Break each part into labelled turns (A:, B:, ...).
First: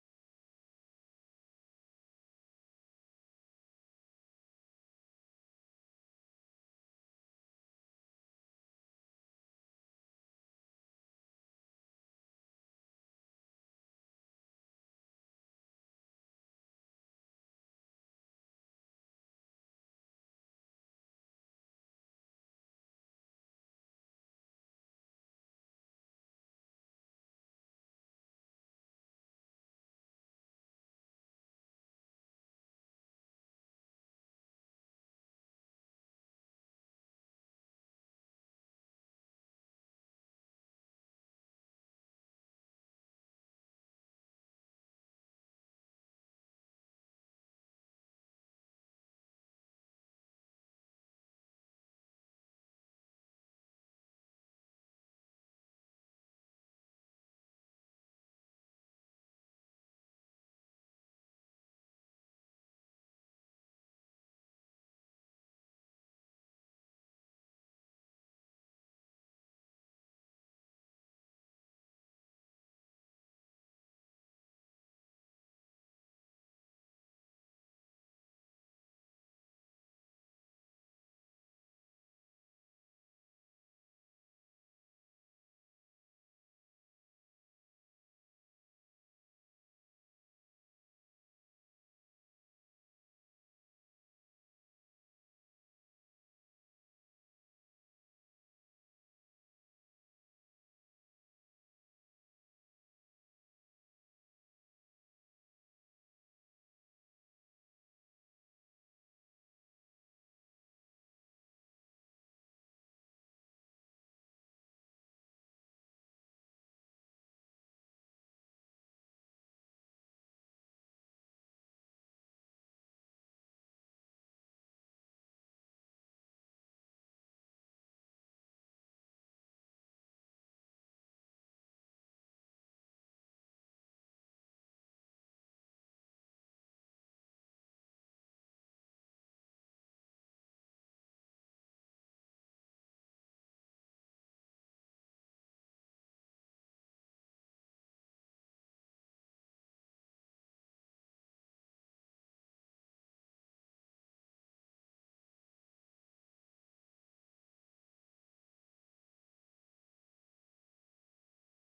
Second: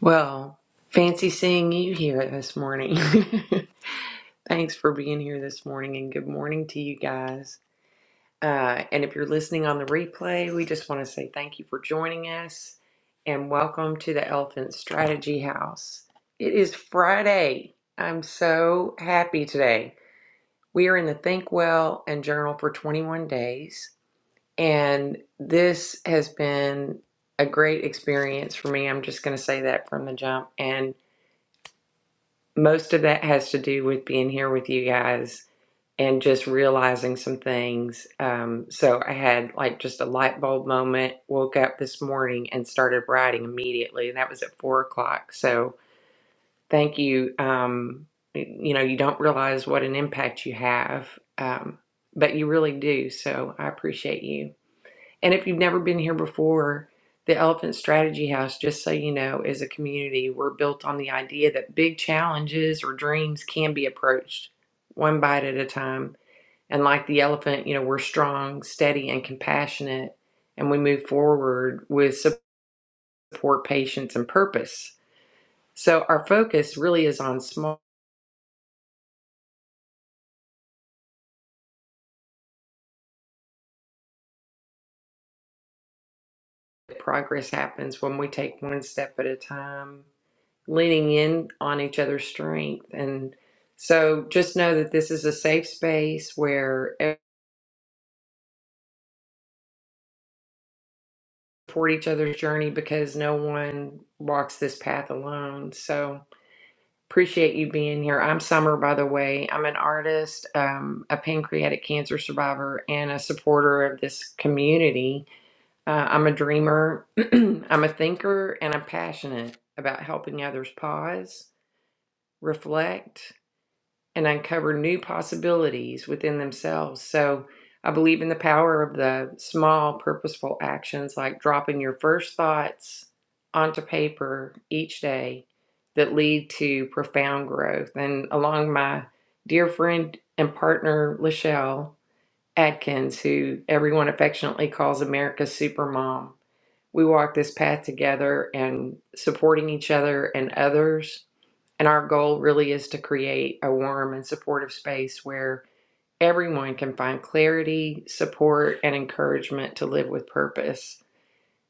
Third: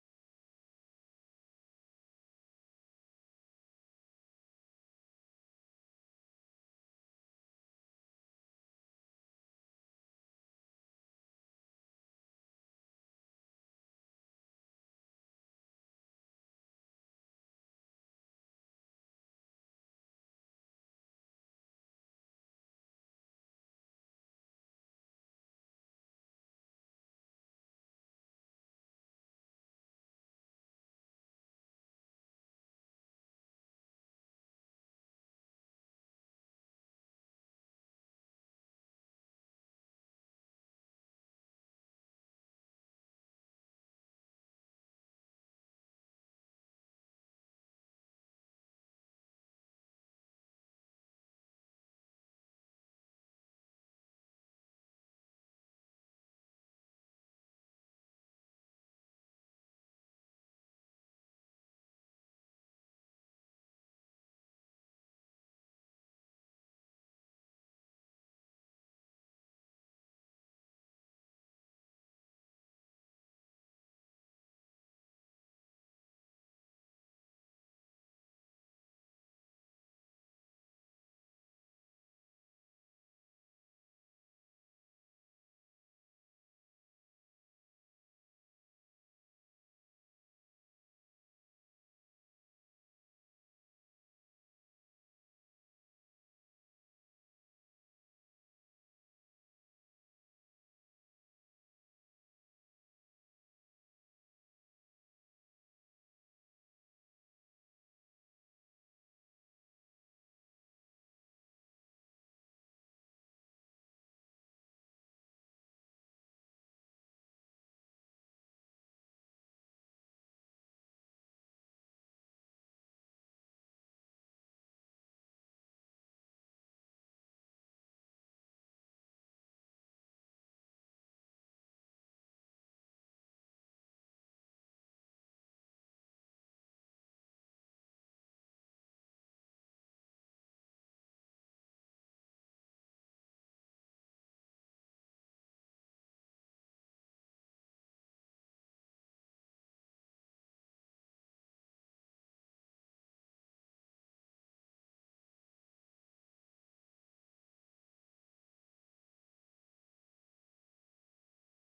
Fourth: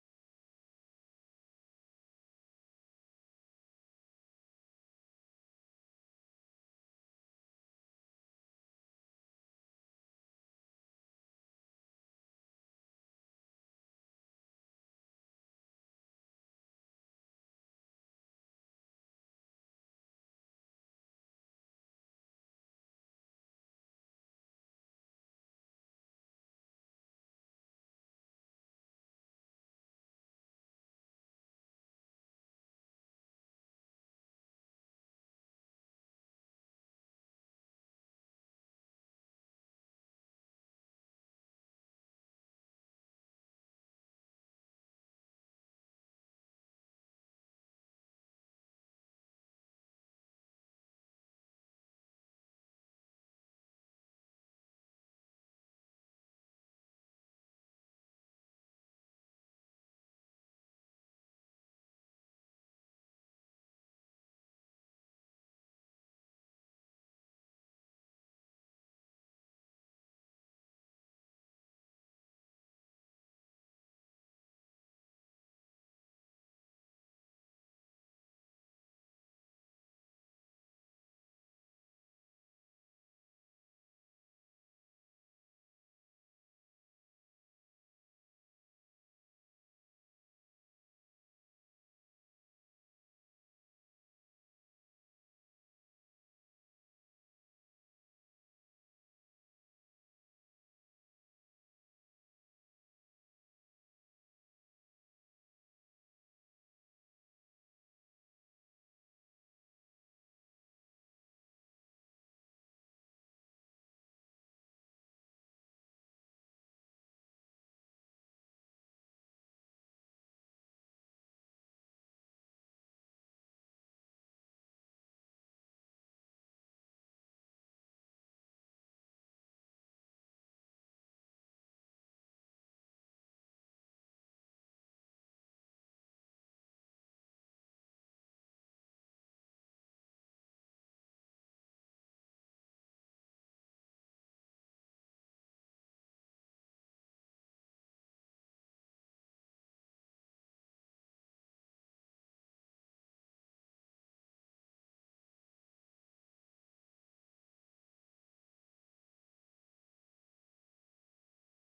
A: Well, fancy seeing you here this morning. Thanks for being here this morning and good morning to you guys. Uh, and if you're listening on the replay, we just want to say thank you for joining us and welcome to the Elephant Strategy House. It is Friday. I'm so happy today. We are in the Think Well and Journal for 21 days, and this has been a great experience for me. I'm just going to say that from the jump. And most of that has to do with being here with you guys and just realizing some things. Um, so I had like just a light bulb moment, woke up this morning and started writing immediately. And that was at four o'clock. So thank you. Um, you know, you don't realize what an impact you have, um, but you really do. So I appreciate you. And if you've never been here before, the Elephant Strategy House, just so you know, is a community. We're built on the idea that big challenges or dreams can be approached one bite at a time. And like the elephant, you know, we're strong, steady, and compassionate, and we move forward with support, patience, and purpose. So our focus really is on small progress happens when we take one step at a time leaning in on each other's strength. And so just know that this is a safe space where everyone support each other's journey because no one walks this path alone. So appreciate you being here. I'm Summer, by the way. I'm an artist, um, a pancreatic cancer survivor, and a supporter of this community. Uh, I'm a dreamer, I'm a thinker, and I'm passionate about helping others pause, reflect, and uncover new possibilities within themselves. So I believe in the power of the small, purposeful actions like dropping your first thoughts onto paper each day that lead to profound growth. And along my dear friend and partner, Lachelle Adkins, who everyone affectionately calls America's supermom, we walk this path together and supporting each other and others and our goal really is to create a warm and supportive space where everyone can find clarity, support, and encouragement to live with purpose.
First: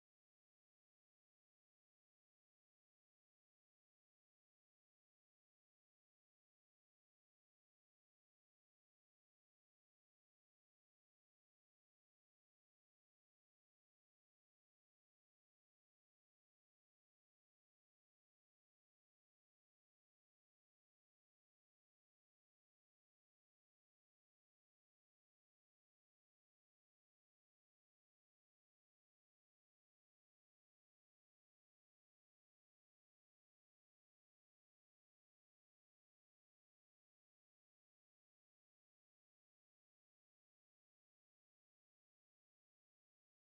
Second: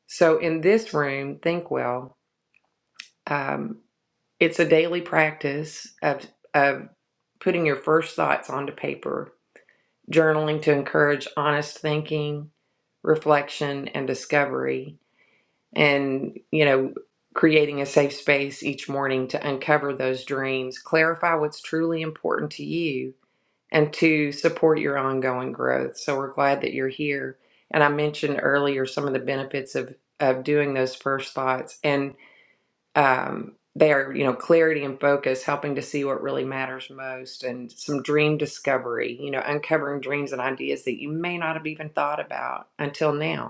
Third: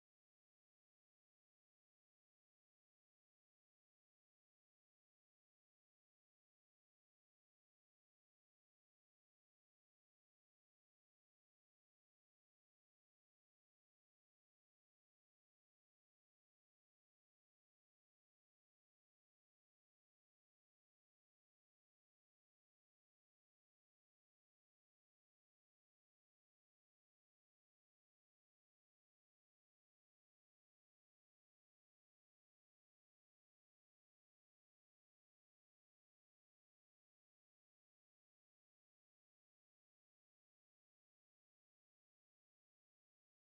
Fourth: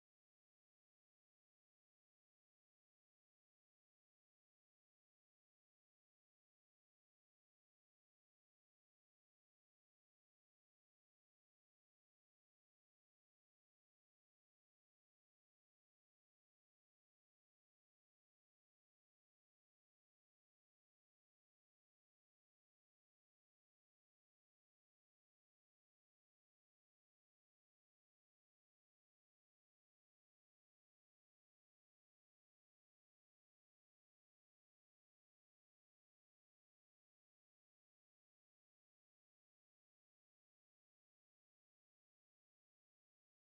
A: So, in this room, Think Well, um, it's a daily practice of, of putting your first thoughts onto paper, journaling to encourage honest thinking, reflection, and discovery and you know creating a safe space each morning to uncover those dreams clarify what's truly important to you and to support your ongoing growth so we're glad that you're here and i mentioned earlier some of the benefits of of doing those first thoughts and um they are you know clarity and focus helping to see what really matters most and some dream discovery you know uncovering dreams and ideas that you may not have even thought about until now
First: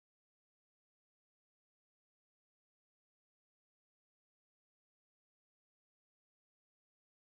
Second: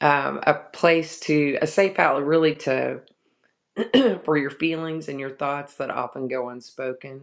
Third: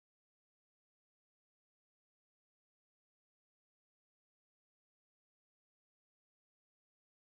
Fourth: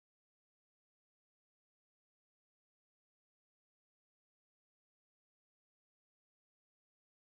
A: um, a place to a safe outlet really to for your feelings and your thoughts that often go unspoken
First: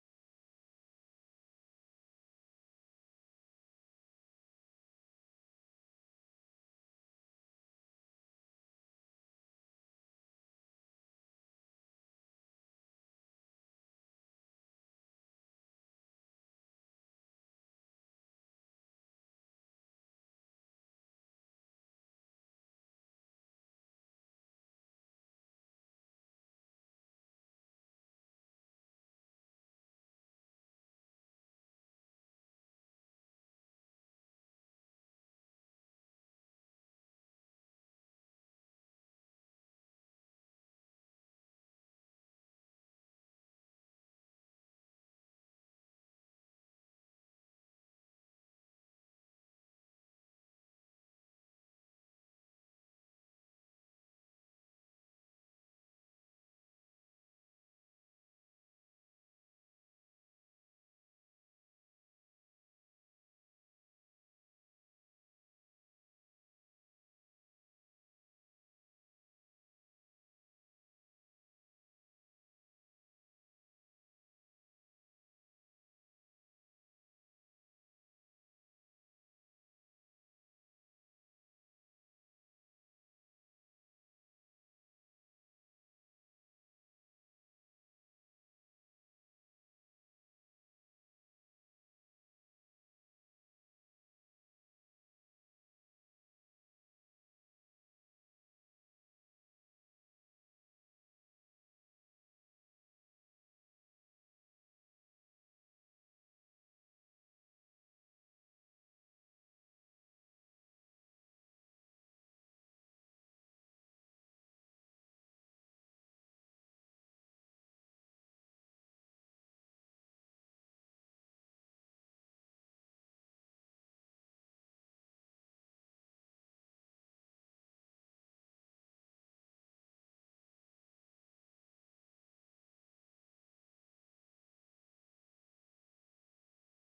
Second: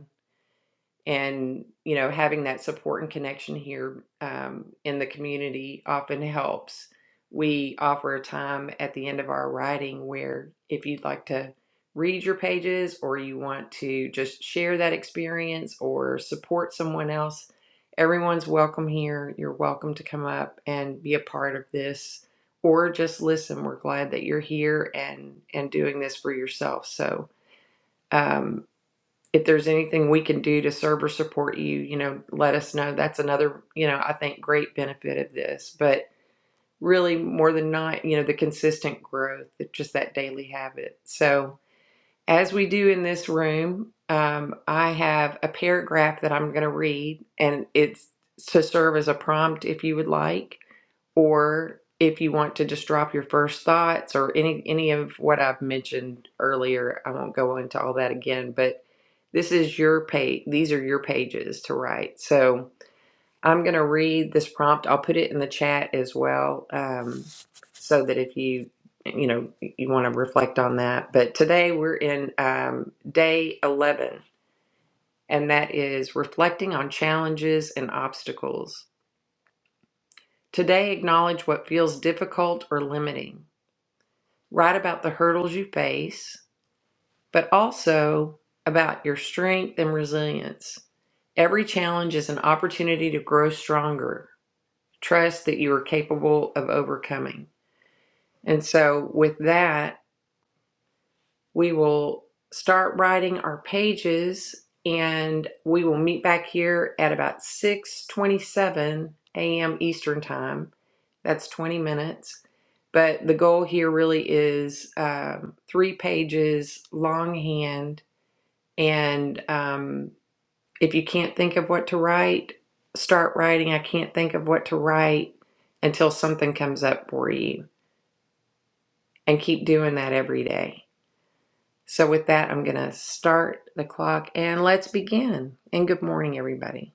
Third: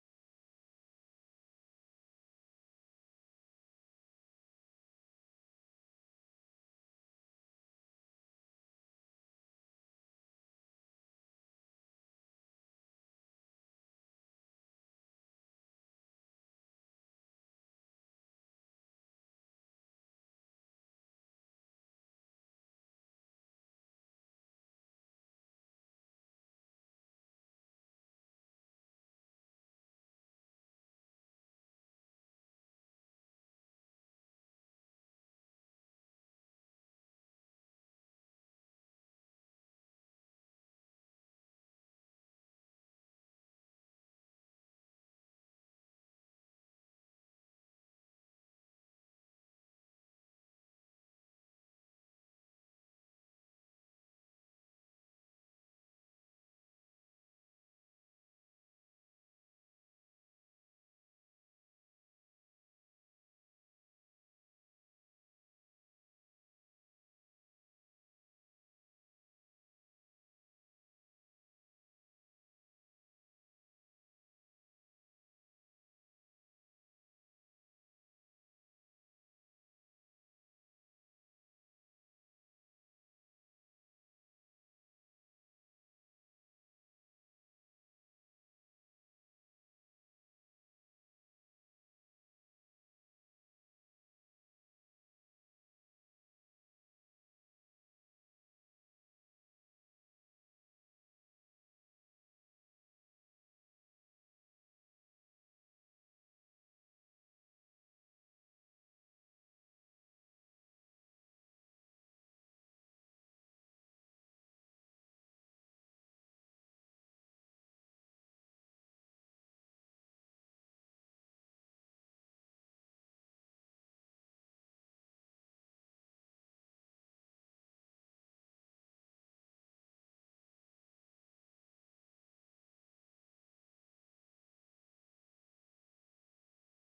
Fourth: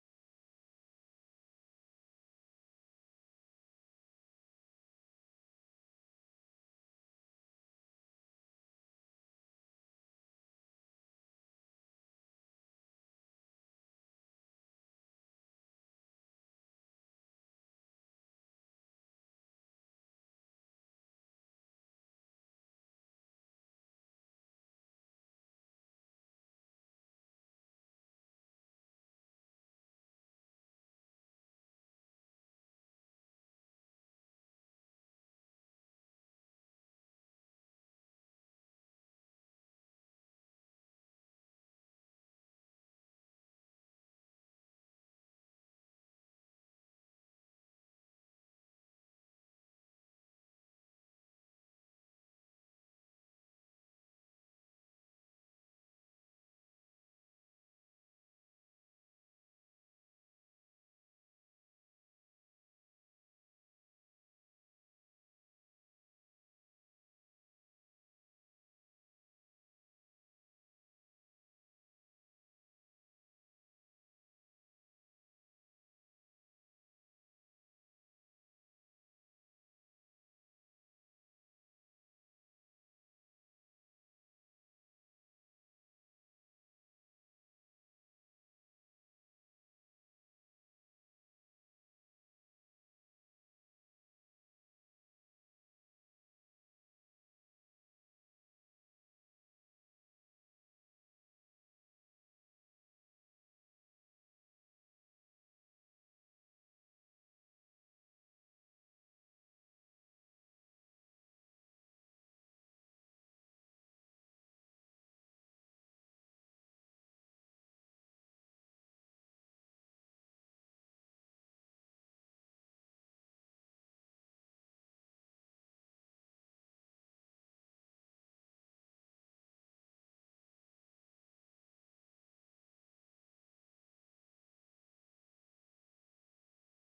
A: and you know having that support and connection here um, in the community often helps we offer a time at the end of our writing where if you'd like to read your pages or you want to just share that experience or support someone else everyone's welcome here you're welcome to come up and be a part of this or just listen we're glad that you're here and and doing this for yourself so um, if there's anything we can do to serve or support you, you know, let us know. That's another, you know, I think great benefit of this. But really, more than not, you know, the consistent growth, just that daily habit. So, as we do in this room, um, I have a paragraph that I'm going to read, and it's to serve as a prompt if you would like, or if you want to just drop your first thoughts or any any of what I've mentioned earlier. I won't go into all that again, but this is your page. These are your pages to write. So I'm going to read this prompt. I'll put it in the chat as well, um, so that if you you know you want to reflect on that. But today we're in um, day 11, and that is reflecting on challenges and obstacles. Today, acknowledge what feels difficult or limiting. Write about the hurdles you face but also about your strength and resilience. Every challenge is an opportunity to grow stronger. Trust that you are capable of overcoming. And so, with that, we will start writing our pages and we will meet back here at about 6:27 a.m. Eastern Time. That's 20 minutes. But the goal here really is um, three pages longhand And um, if you can't think of what to write, start writing. I can't think of what to write until something comes up for you. And keep doing that every day. So, with that, I'm going to start the clock and let's begin. And good morning, everybody.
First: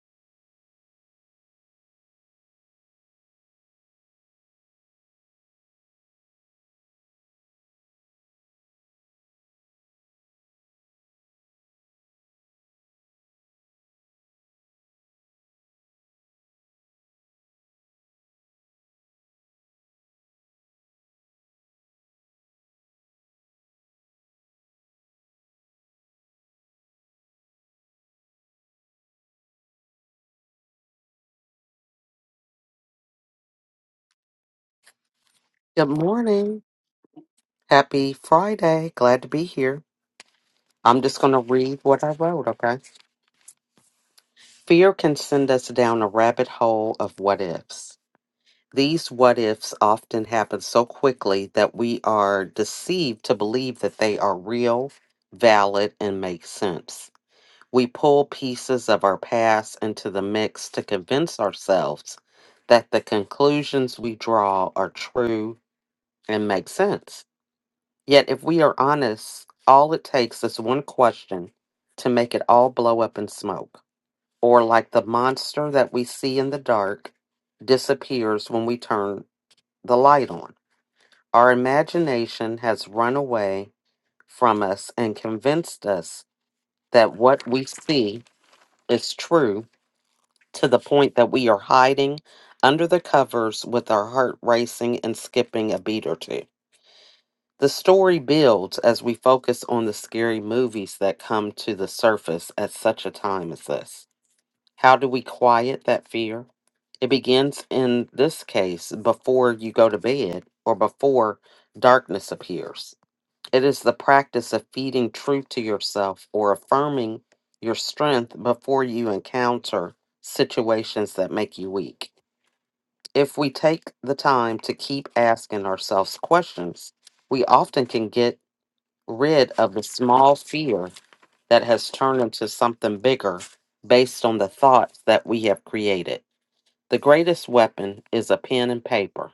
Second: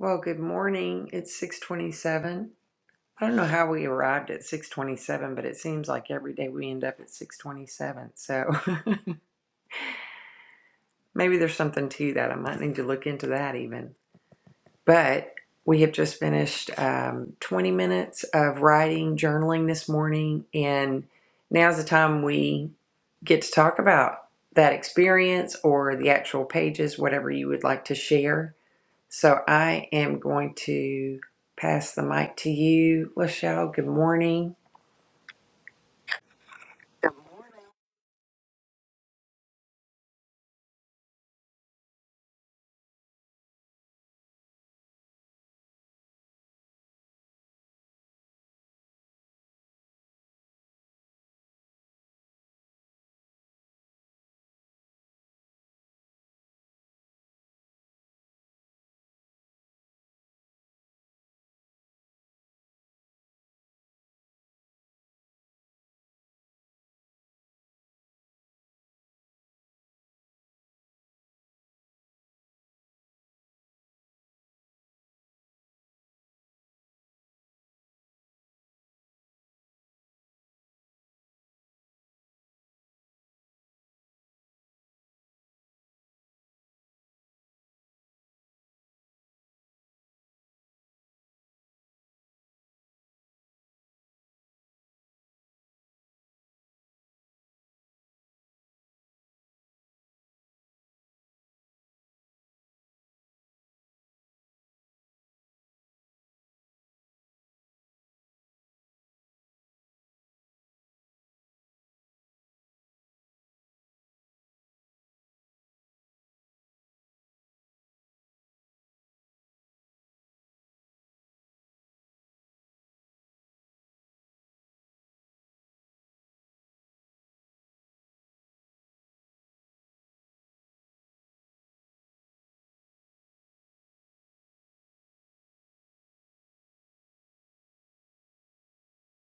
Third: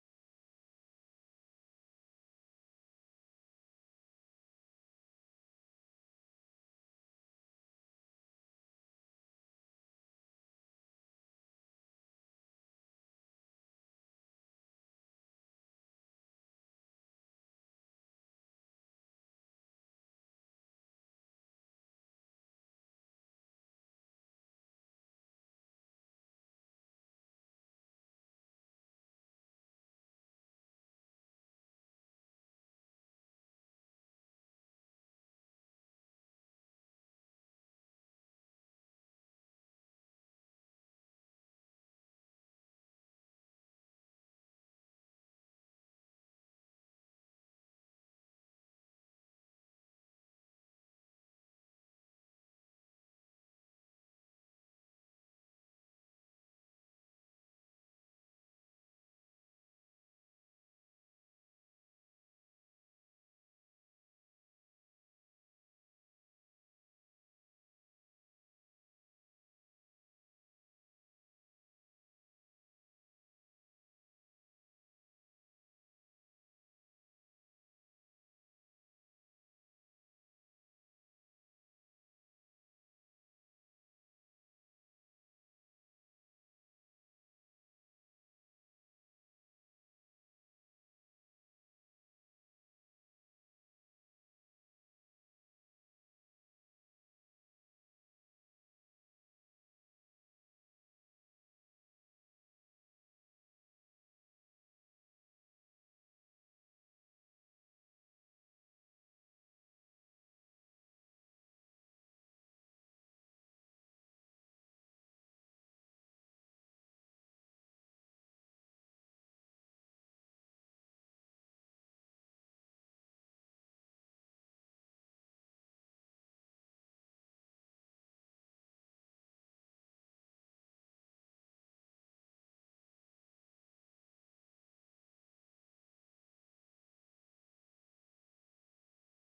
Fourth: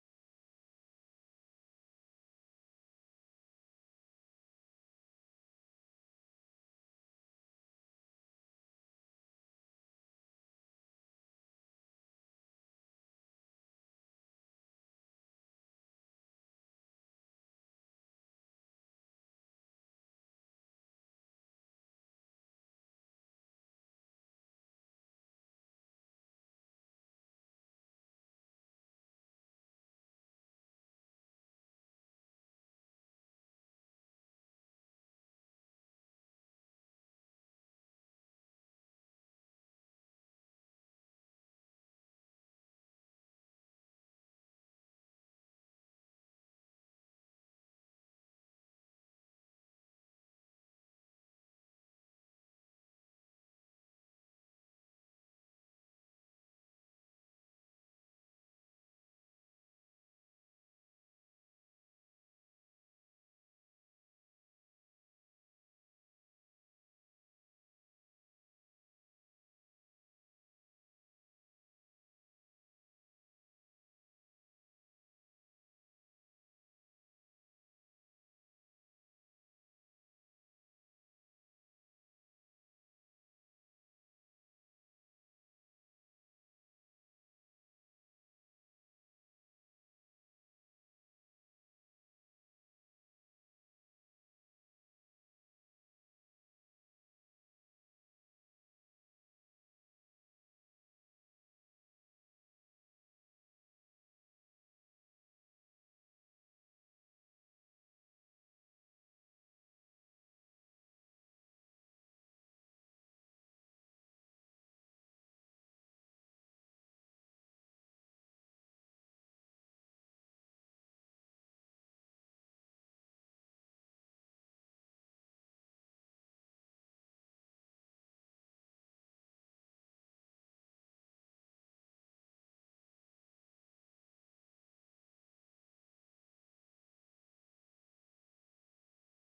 A: Well, good morning. It's 627. I don't know how we arrived at 627, but it seems like every day we end up at 627. So maybe there's something to that. I might need to look into that even. But we have just finished um, 20 minutes of writing, journaling this morning, and now's the time we get to talk about that experience or the actual pages, whatever you would like to share. So I am going to pass the mic to you, Lachelle. Good morning.
B: Good morning. Happy Friday. Glad to be here. I'm just going to read what I wrote, okay? Fear can send us down a rabbit hole of what ifs. These what ifs often happen so quickly that we are deceived to believe that they are real, valid, and make sense. We pull pieces of our past into the mix to convince ourselves that the conclusions we draw are true and make sense. Yet, if we are honest, all it takes is one question to make it all blow up in smoke. Or, like the monster that we see in the dark, disappears when we turn the light on. Our imagination has run away from us and convinced us that what we see is true to the point that we are hiding under the covers with our heart racing and skipping a beat or two. The story builds as we focus on the scary movies that come to the surface at such a time as this. How do we quiet that fear? It begins in this case before you go to bed or before darkness appears. It is the practice of feeding truth to yourself or affirming your strength before you encounter situations that make you weak. If we take the time to keep asking ourselves questions, we often can get rid of the small fear that has turned into something bigger based on the thoughts that we have created. The greatest weapon is a pen and paper.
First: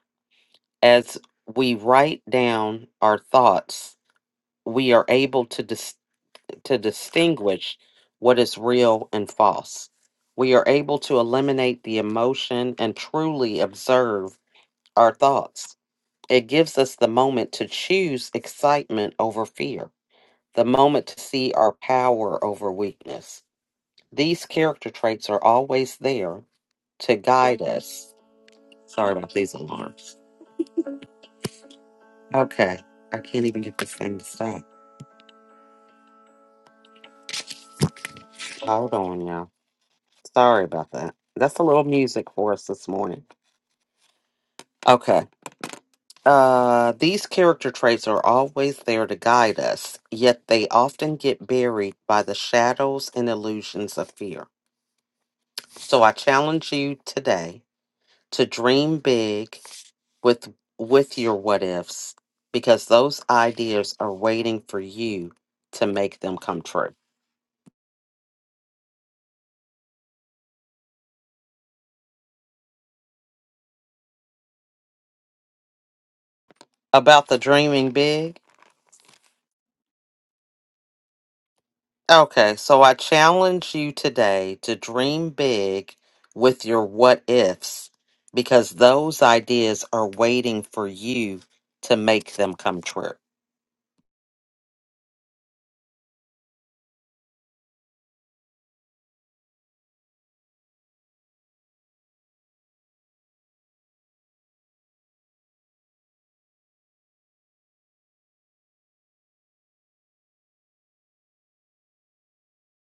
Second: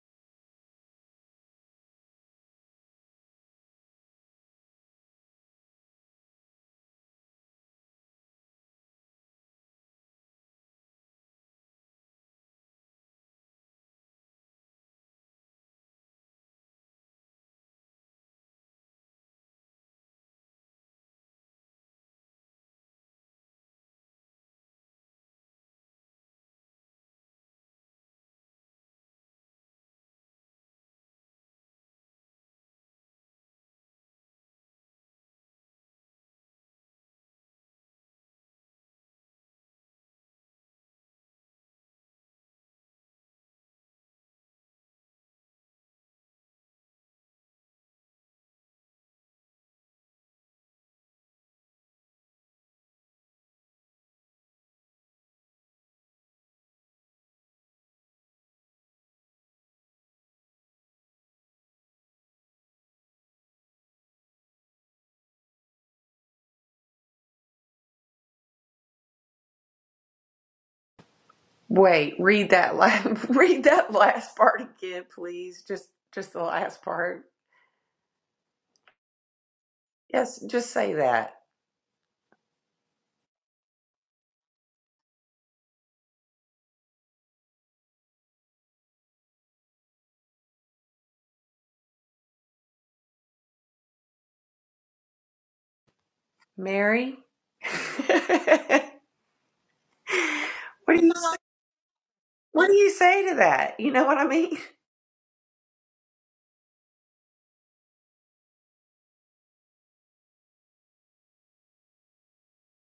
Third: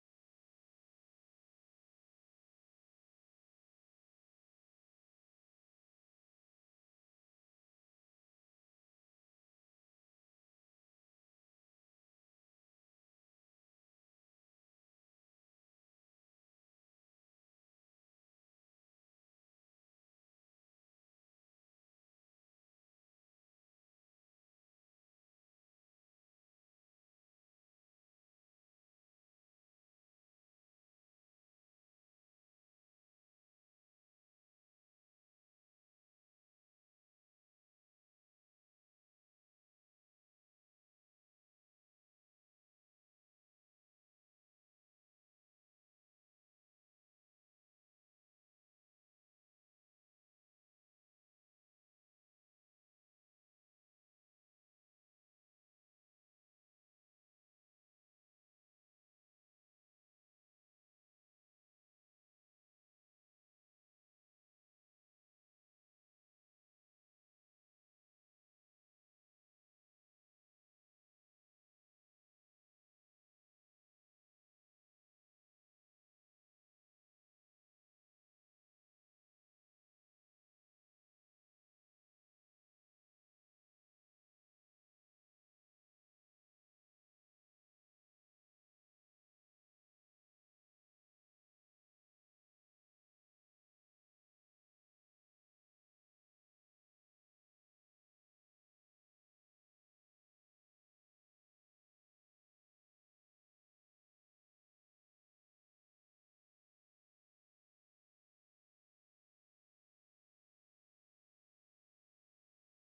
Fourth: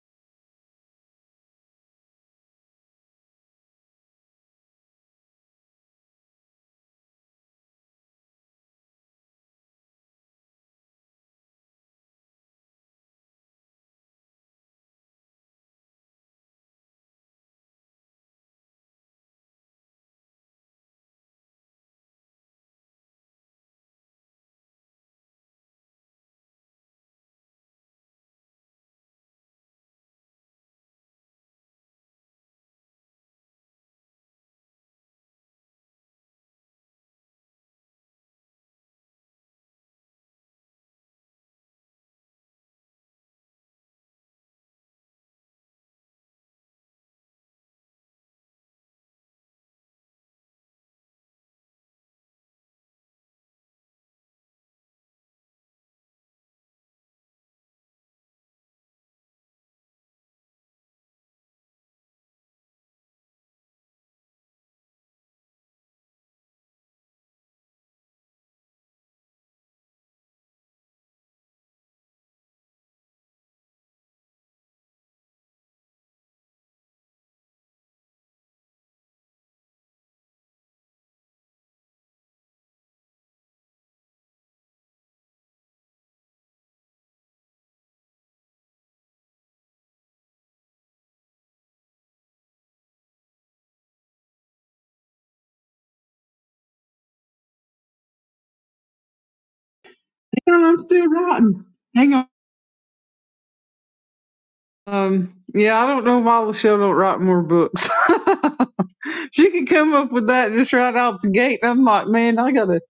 B: As we write down our thoughts, we are able to dis- to distinguish what is real and false. We are able to eliminate the emotion and truly observe our thoughts. It gives us the moment to choose excitement over fear the moment to see our power over weakness. These character traits are always there to guide us. Sorry about these alarms. Okay, I can't even get this thing to stop. Hold on, y'all. Sorry about that. That's a little music for us this morning. Okay. Uh, these character traits are always there to guide us, yet they often get buried by the shadows and illusions of fear. So I challenge you today to dream big with with your what ifs because those ideas are waiting for you to make them come true.
A: Wait, read that last, read that last part again, please. Just just the last part.
B: About the dreaming big?
A: Yes, just say that.
B: Okay, so I challenge you today to dream big with your what ifs because those ideas are waiting for you to make them come true.
A: Mary.
C: No, I'm
A: What do
C: still
A: you
C: writing. Hang on.
A: what do you say to that? You know what I mean?
C: Um, yeah, I don't know why Lachelle don't write more books. she could come up with that just right out the gate. I'm like, man, I gotta,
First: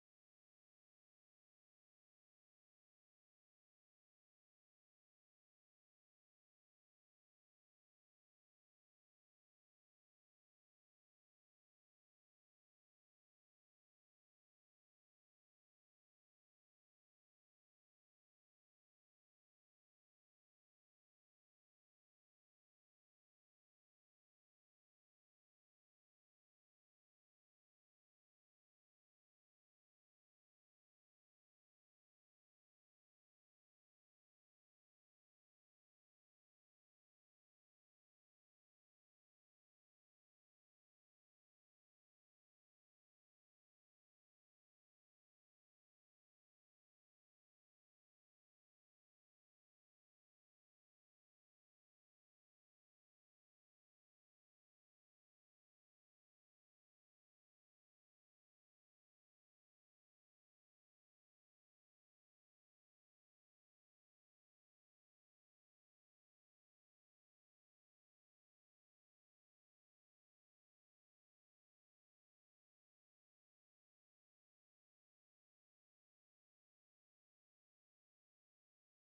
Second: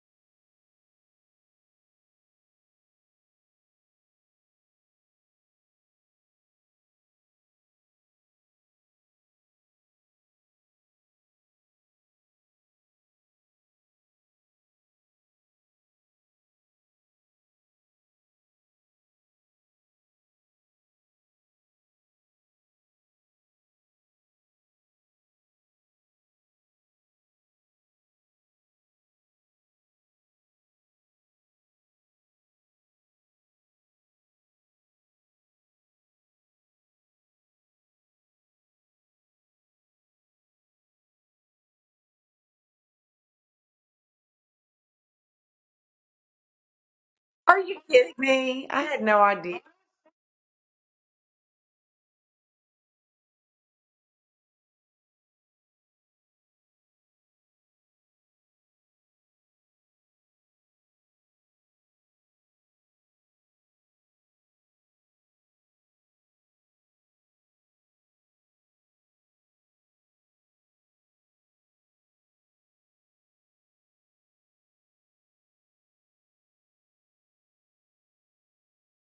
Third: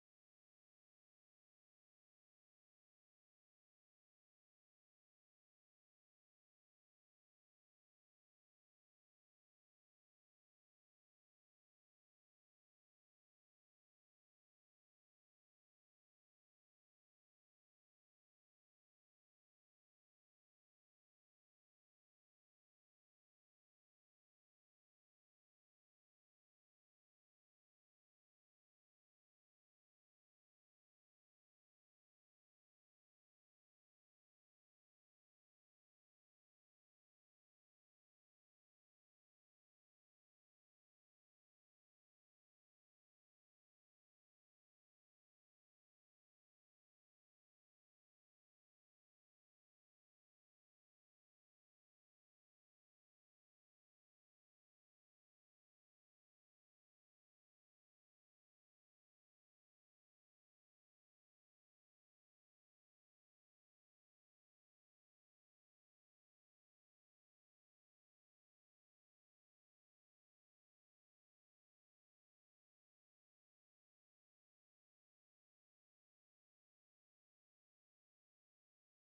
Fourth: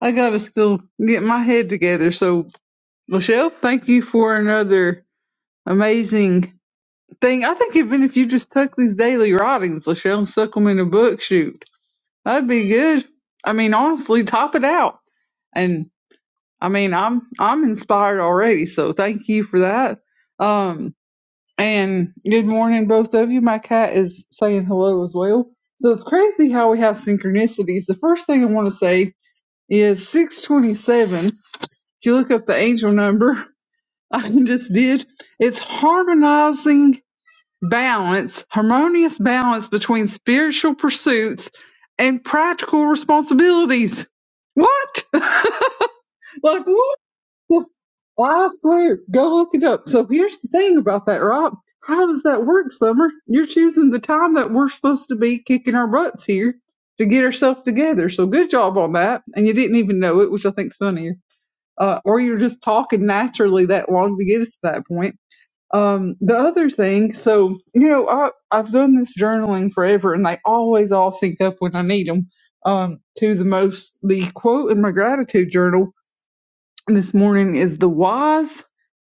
C: I gotta still get my head together. So, Lachelle, thank you for another amazing thing. I think even if you just took these daily writings, Lachelle, and stuck them in a book, shoot, that'd be good. I mean, honestly, top it out. And I mean, I'm, I'm inspired already. So thank you for that. Um, And good morning, both of you. My cat is saying hello as well. So it's crazy how we have synchronicities. The first thing I want to say is 627. If you look up the angel number, I just did. It's harmonizing balance, harmonious balance between spiritual pursuits and practical responsibilities. What? like what?
A: Are you kidding
C: I
A: me? I
C: swear,
A: had no
C: go look
A: idea.
C: it up. So here's the thing about that, Rob. How does that work, Summer? You're choosing the time that we're supposed to be kicking our butts here to get ourselves together. So good job on that. And you didn't even know it, which I think's funnier. Uh, or you're just talking naturally that long to get us to that point. Um, the other thing, so you know, I I've done this journaling forever, and they always all sync up when I need them. Um, to the most, the quote in my gratitude journal this morning is the wise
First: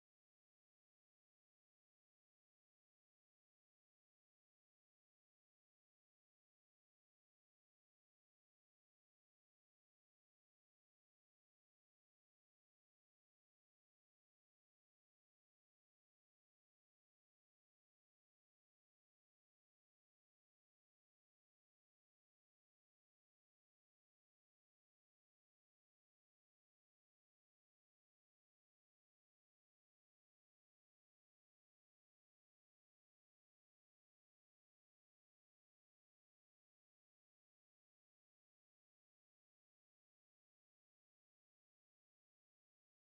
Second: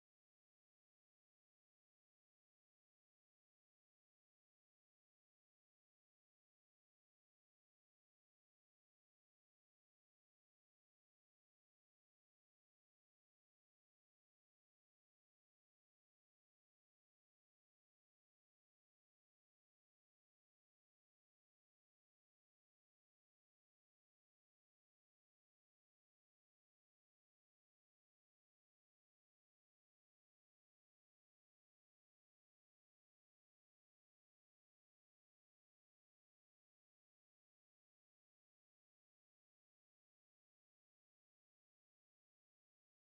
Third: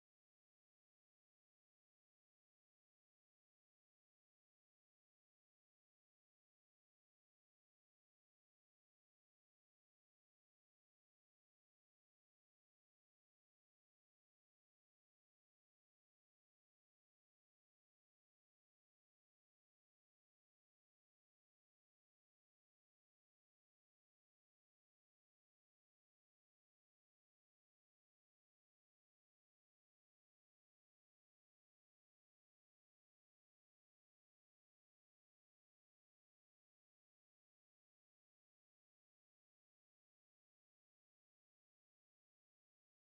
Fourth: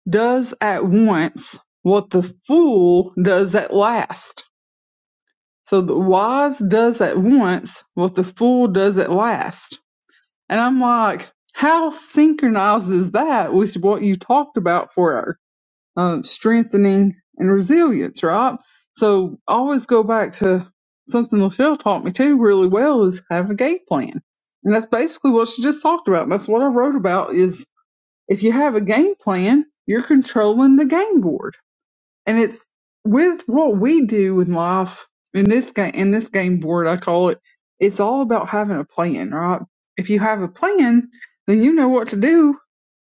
C: does at once what the fool does at last. So the wise does at once what the fool does at last. And I'm like, how synchronizes that with what you talked about for our um, strengthening and resilience, right? So I always go back to something Michelle taught me too really well is have a game plan. And that's basically what she just talked about. And that's what I wrote about is if you have a game plan, you're controlling the game board. And it's with what we do with life in this game in this game board I call it, it's all about having a plan, right? If you have a plan, then you know what to do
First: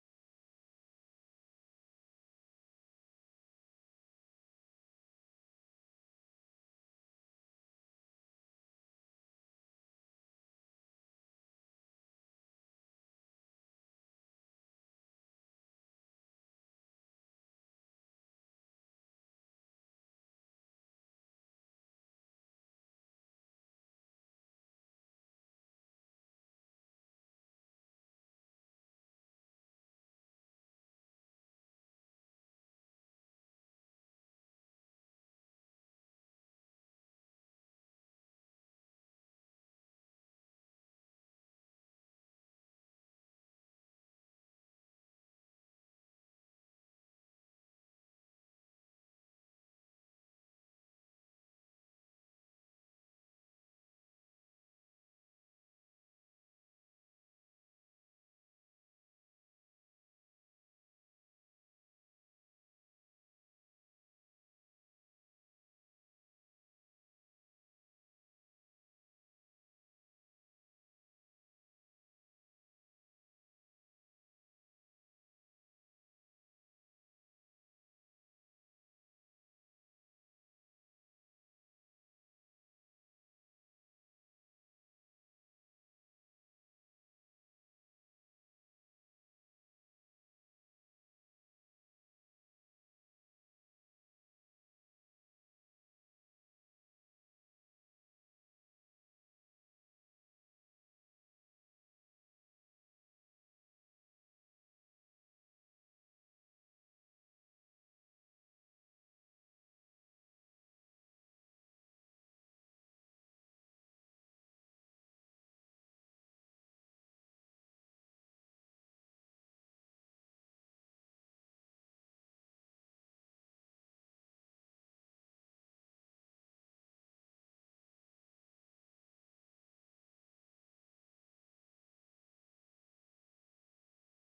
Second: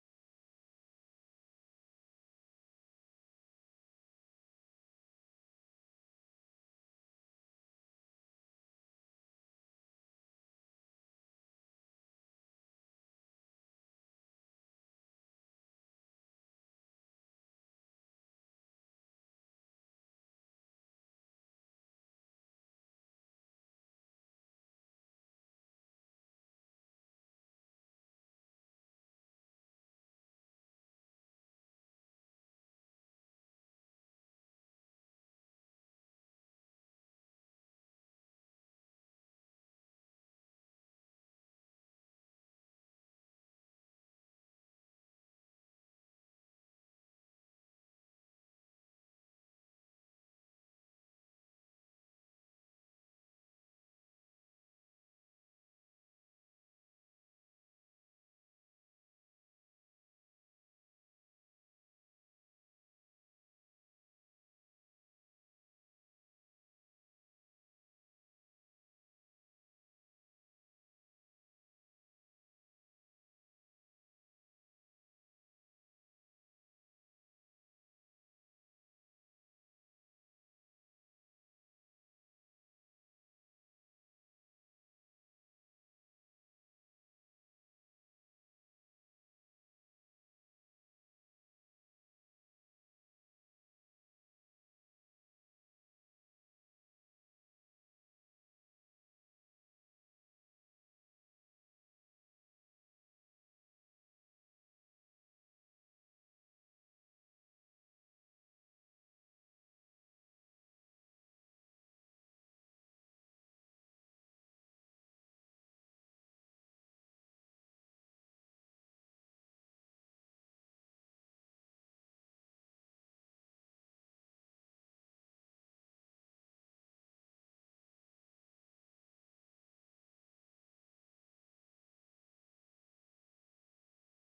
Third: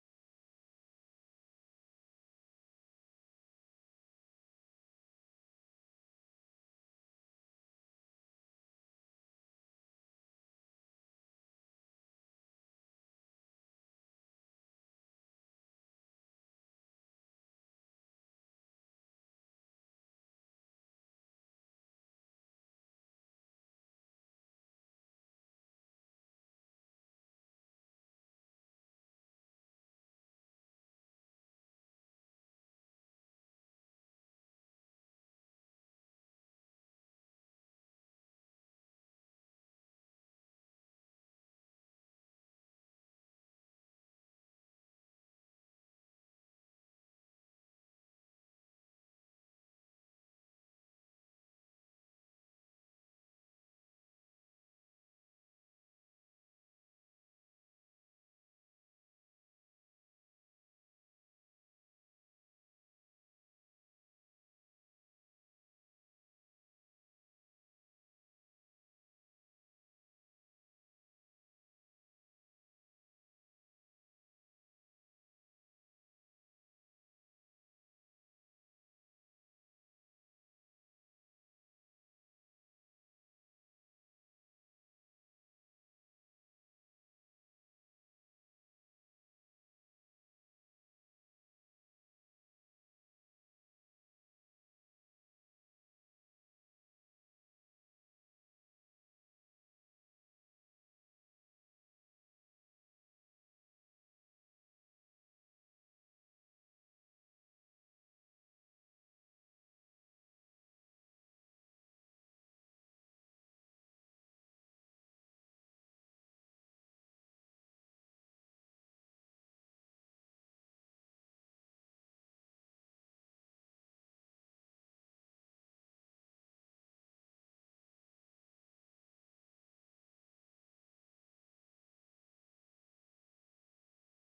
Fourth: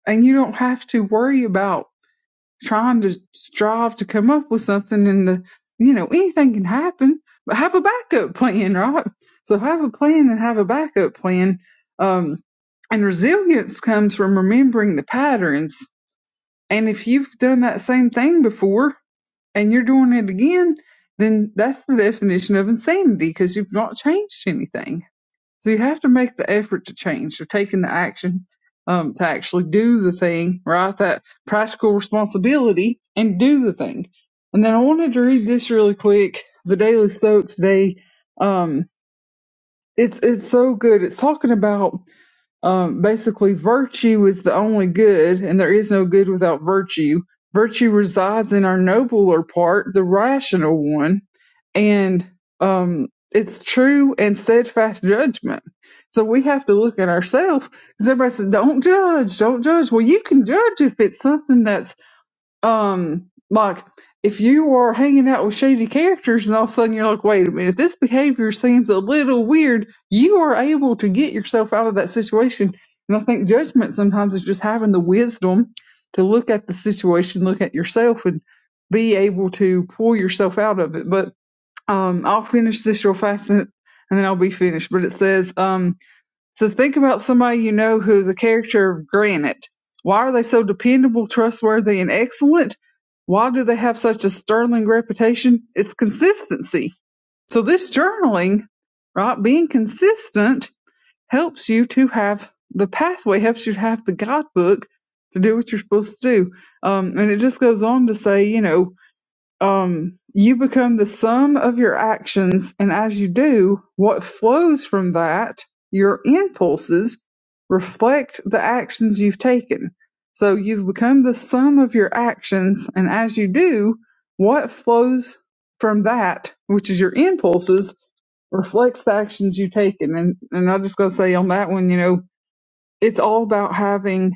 C: and you don't have to worry about trying to strive to come up with something and the you know, anything can happen, but have a backup plan, right? So have a plan and have a backup plan. Um, and resilience comes from remembering the patterns and if you've done that same thing before and you're doing it again, then that's the definition of insanity because you've not changed anything. So you have to make the effort to change, to taking the action, um, to actually do the thing, right? That practical responsibility and do the thing. And then I wanted to read this really quick. The Daily Stoic today. Um, it's, it's so good. It's talking about um, basically, virtue is the only good, and there is no good without virtue. Virtue resides in our nobler part, the rational one, and um, it's true and steadfast judgment. So we have to look at ourselves because everybody says, "Don't judge, don't judge." Well, you can judge if it's something that's um like if you are hanging out with shady characters and all of a sudden you're like wait a minute this behavior seems a little weird you are able to get yourself out of that situation and i think judgment sometimes is just having the wisdom to look at the situation look at yourself and be able to pull yourself out of it but um i'll finish this real fast and and then i'll be finished but it says um so think about somebody you know who is a character of granite. Why are they so dependable, trustworthy, and excellent? Why do they have such a sterling reputation? It's consistency. So this journaling, right, being consistent helps you to have the pathway, helps you to have the guidebook to do what you're supposed to do. Um, and it just goes on to say, you know, um, you become the sum of your actions, and as you do, what flows from that, your impulses, reflect the actions you've taken. So you've become the sum of your actions, and as you do, what flows from that, which is your impulses, reflects the actions you've taken. And and I just gotta say on that one, you know, it's all about having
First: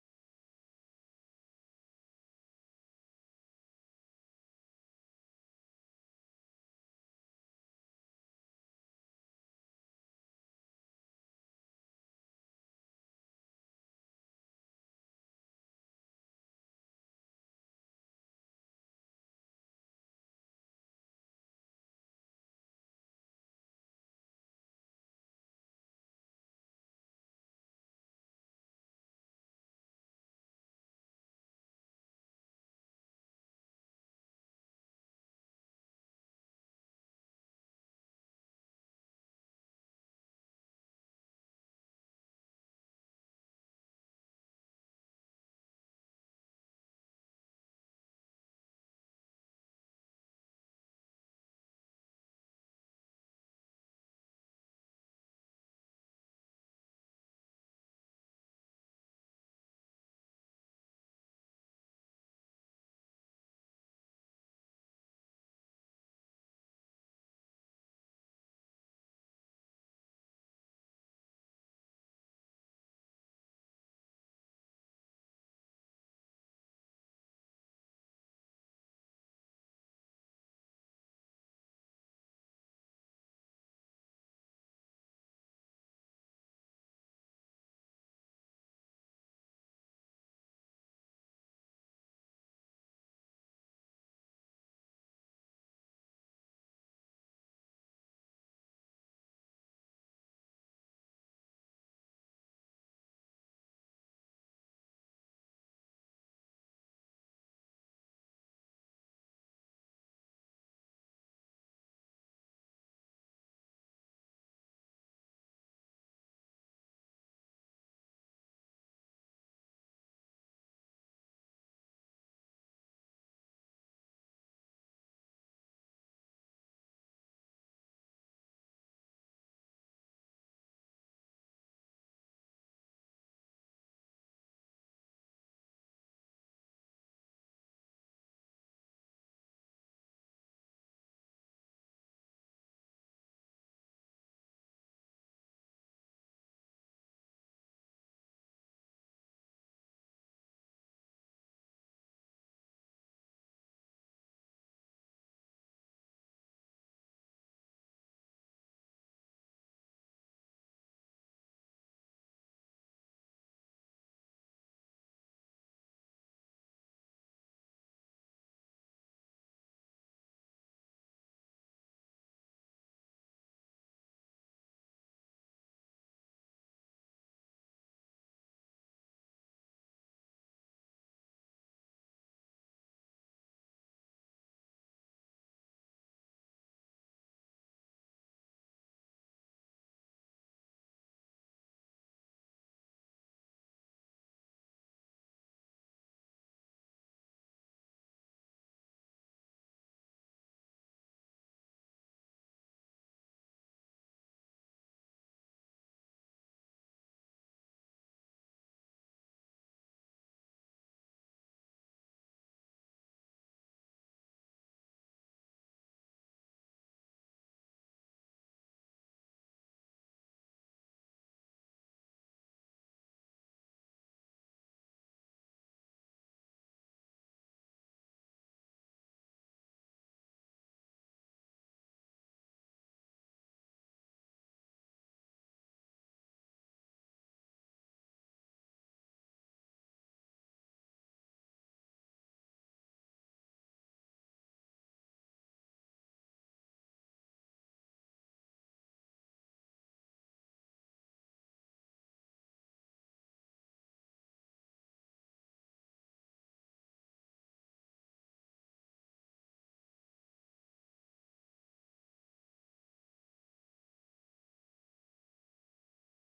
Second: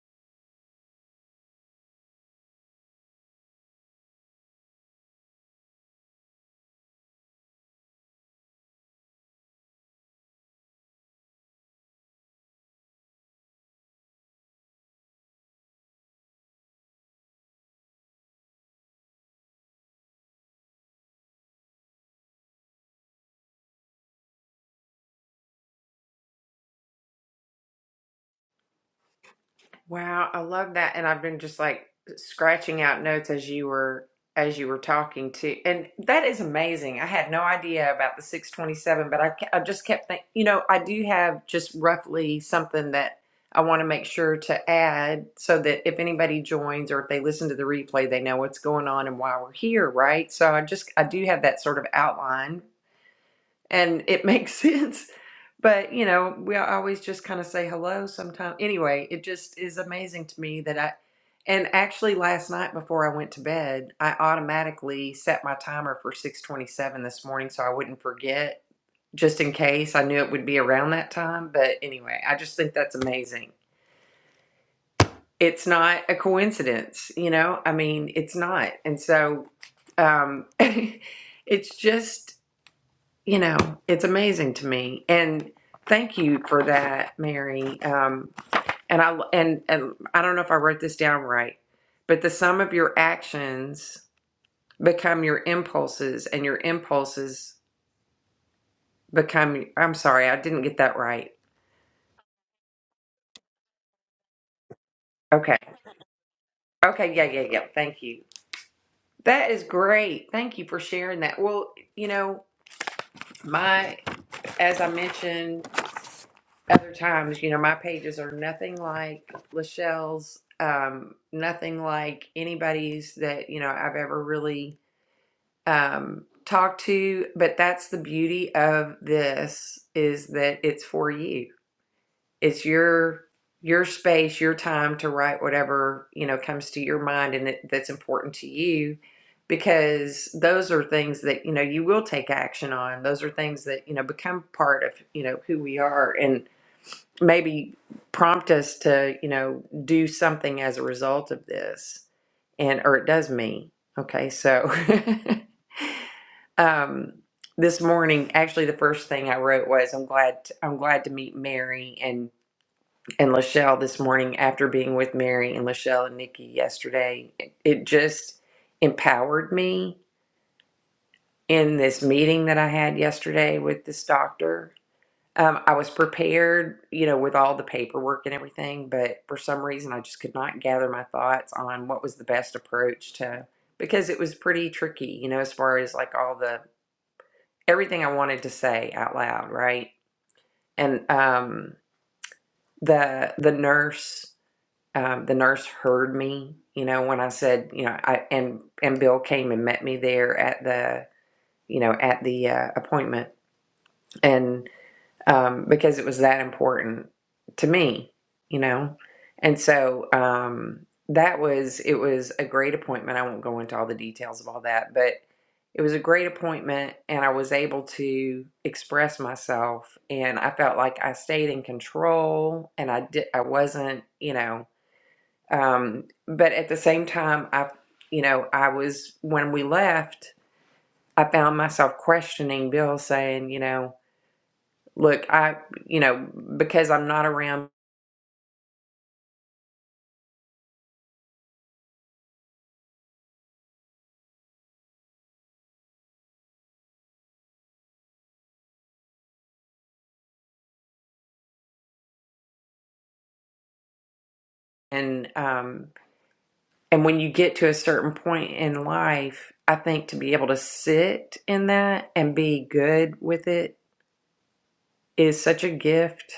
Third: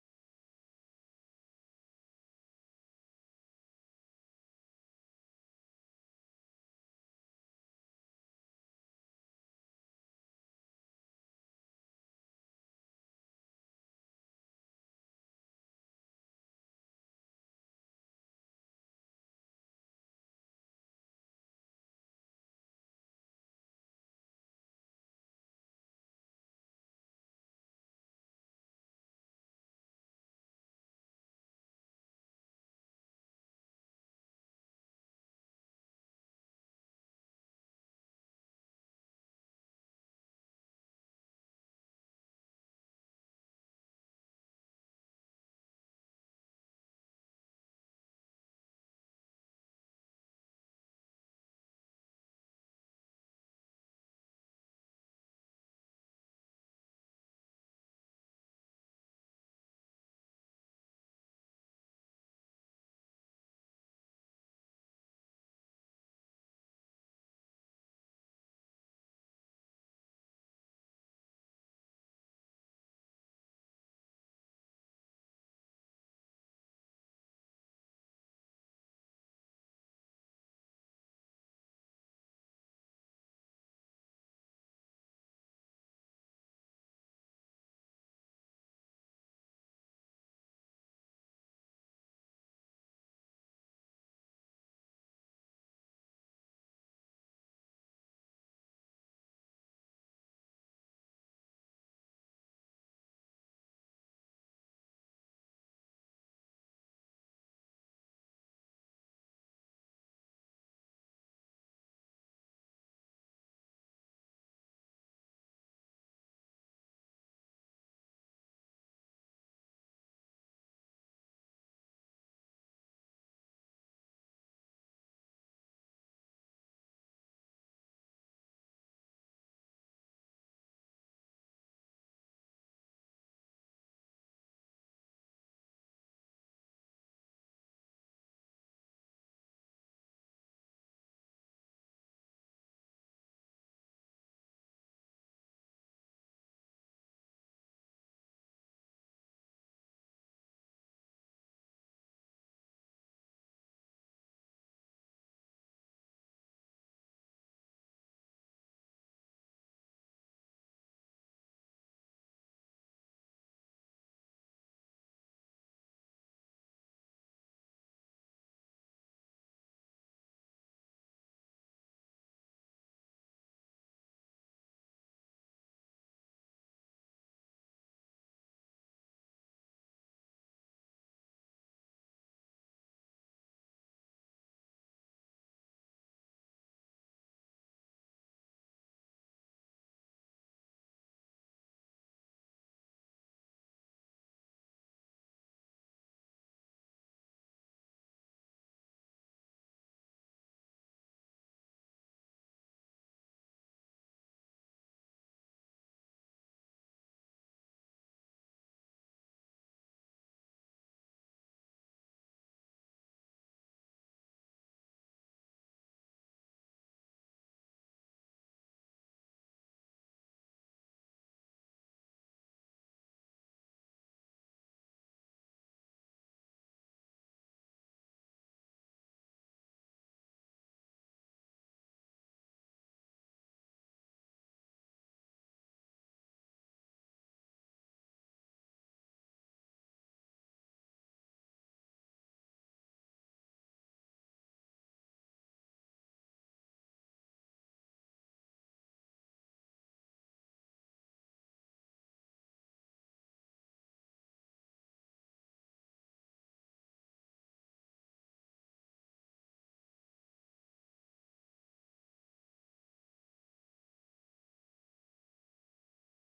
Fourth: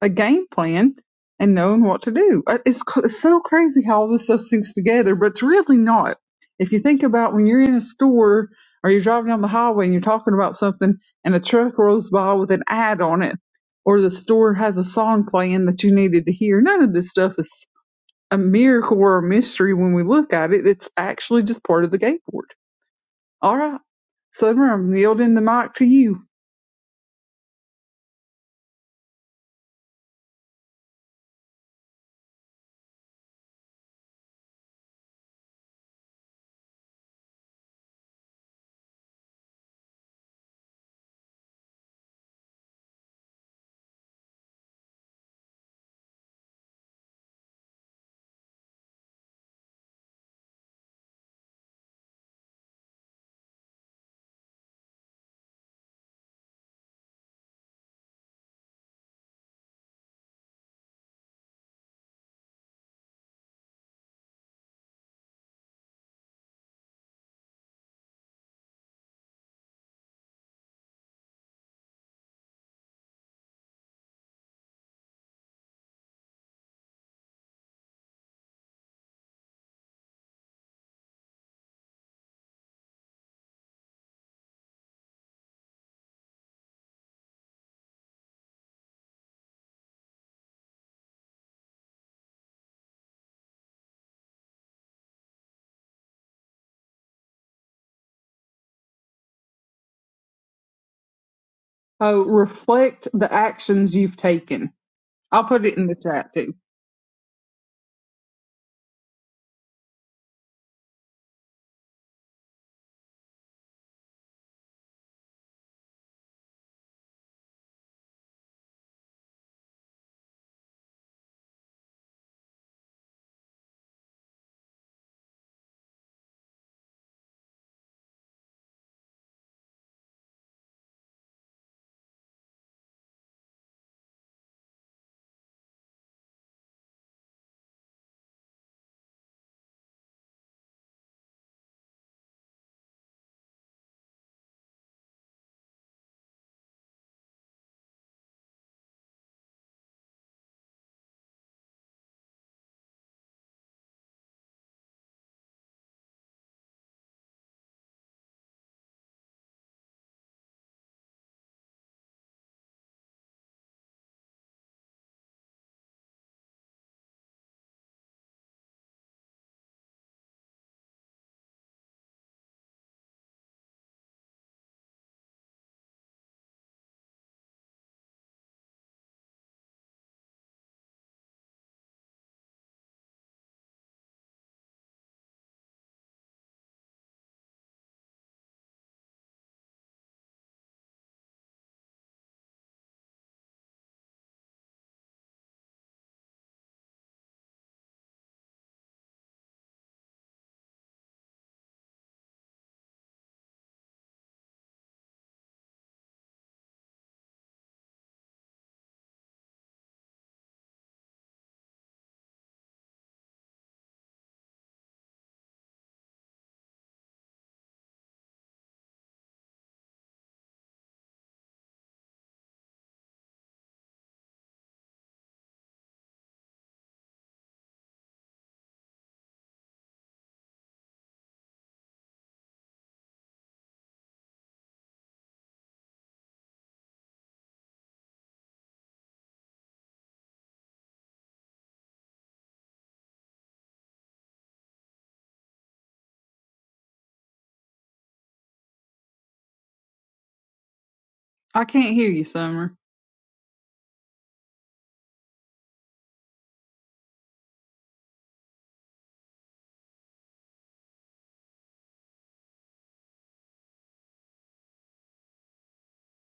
C: a game plan and knowing what to do. Uh, It's, it's so crazy how all this stuff syncs together, but it's really not. If you think about when you're in a store or you're driving down the highway and you're talking about something and a truck rolls by with an ad on it, or the store has a song playing that you needed to hear, none of this stuff is a miracle or a mystery when we look at it. It's actually just part of the game board. All right. Summer, I'm yielding the mic to you.
A: Wow, I love that. And I've been just like scratching out notes as you were as you were talking to. And that is amazing. I had no idea about the 627, but I ke- I just kept thinking. you know, I do have just roughly something that I want to make sure to add so that if anybody joins or if they listen to the replay, they know what's going on and why we're here, right? So I just I do have that sort of outline and it makes sense. But you know, we always just kind of say hello sometimes. Anyway, it just is amazing to me that I, and actually last night before I went to bed, I automatically set my timer for 6:27 this morning so I wouldn't forget, just in case. I knew it would be around that time, but anyway, I just think that's amazing. It's not a coincidence, you know? I mean, it's not. And so um it's just you know, it's amazing to me. And thank you for that, Mary. Um, and I and, and I don't know if I wrote this down right, but the sum of your actions become your impulses, and your impulses become. I'm sorry, I didn't get that right.
C: Uh, reflect the actions you've taken. I'll
A: Okay.
C: put it in the chat too.
A: Okay. Yeah. Yeah. Yeah. Thank you. That is great. Thank you for sharing that. Well, you know, my as I mentioned other times, you know, my pages are nothing like Lachelle's, um, nothing like anybody's that, you know, I've ever really um, talked to. But that's the beauty of this is that it's for you it's your your space your time to write whatever you know comes to your mind and that, that's important to you because those are things that you know you will take action on those are things that you know become part of you know who we are and maybe prompt us to you know do something as a result of this and or it does me okay so um this morning actually the first thing i wrote was i'm glad i'm glad to meet mary and and Lachelle this morning after being with Mary and Lachelle and Nikki yesterday. It it just empowered me in this meeting that I had yesterday with this doctor. Um, I was prepared, you know, with all the paperwork and everything, but for some reason I just could not gather my thoughts on what was the best approach to because it was pretty tricky, you know, as far as like all the everything I wanted to say out loud, right? And um, the the nurse um, the nurse heard me you know when i said you know i and and bill came and met me there at the you know at the uh, appointment and um, because it was that important to me you know and so um, that was it was a great appointment i won't go into all the details of all that but it was a great appointment and i was able to express myself and i felt like i stayed in control and i did i wasn't you know um, but at the same time, I, you know, I was, when we left, I found myself questioning Bill saying, you know, look, I, you know, because I'm not around
C: I can't hear you, Summer.
A: and, um, and when you get to a certain point in life, I think to be able to sit in that and be good with it is such a gift.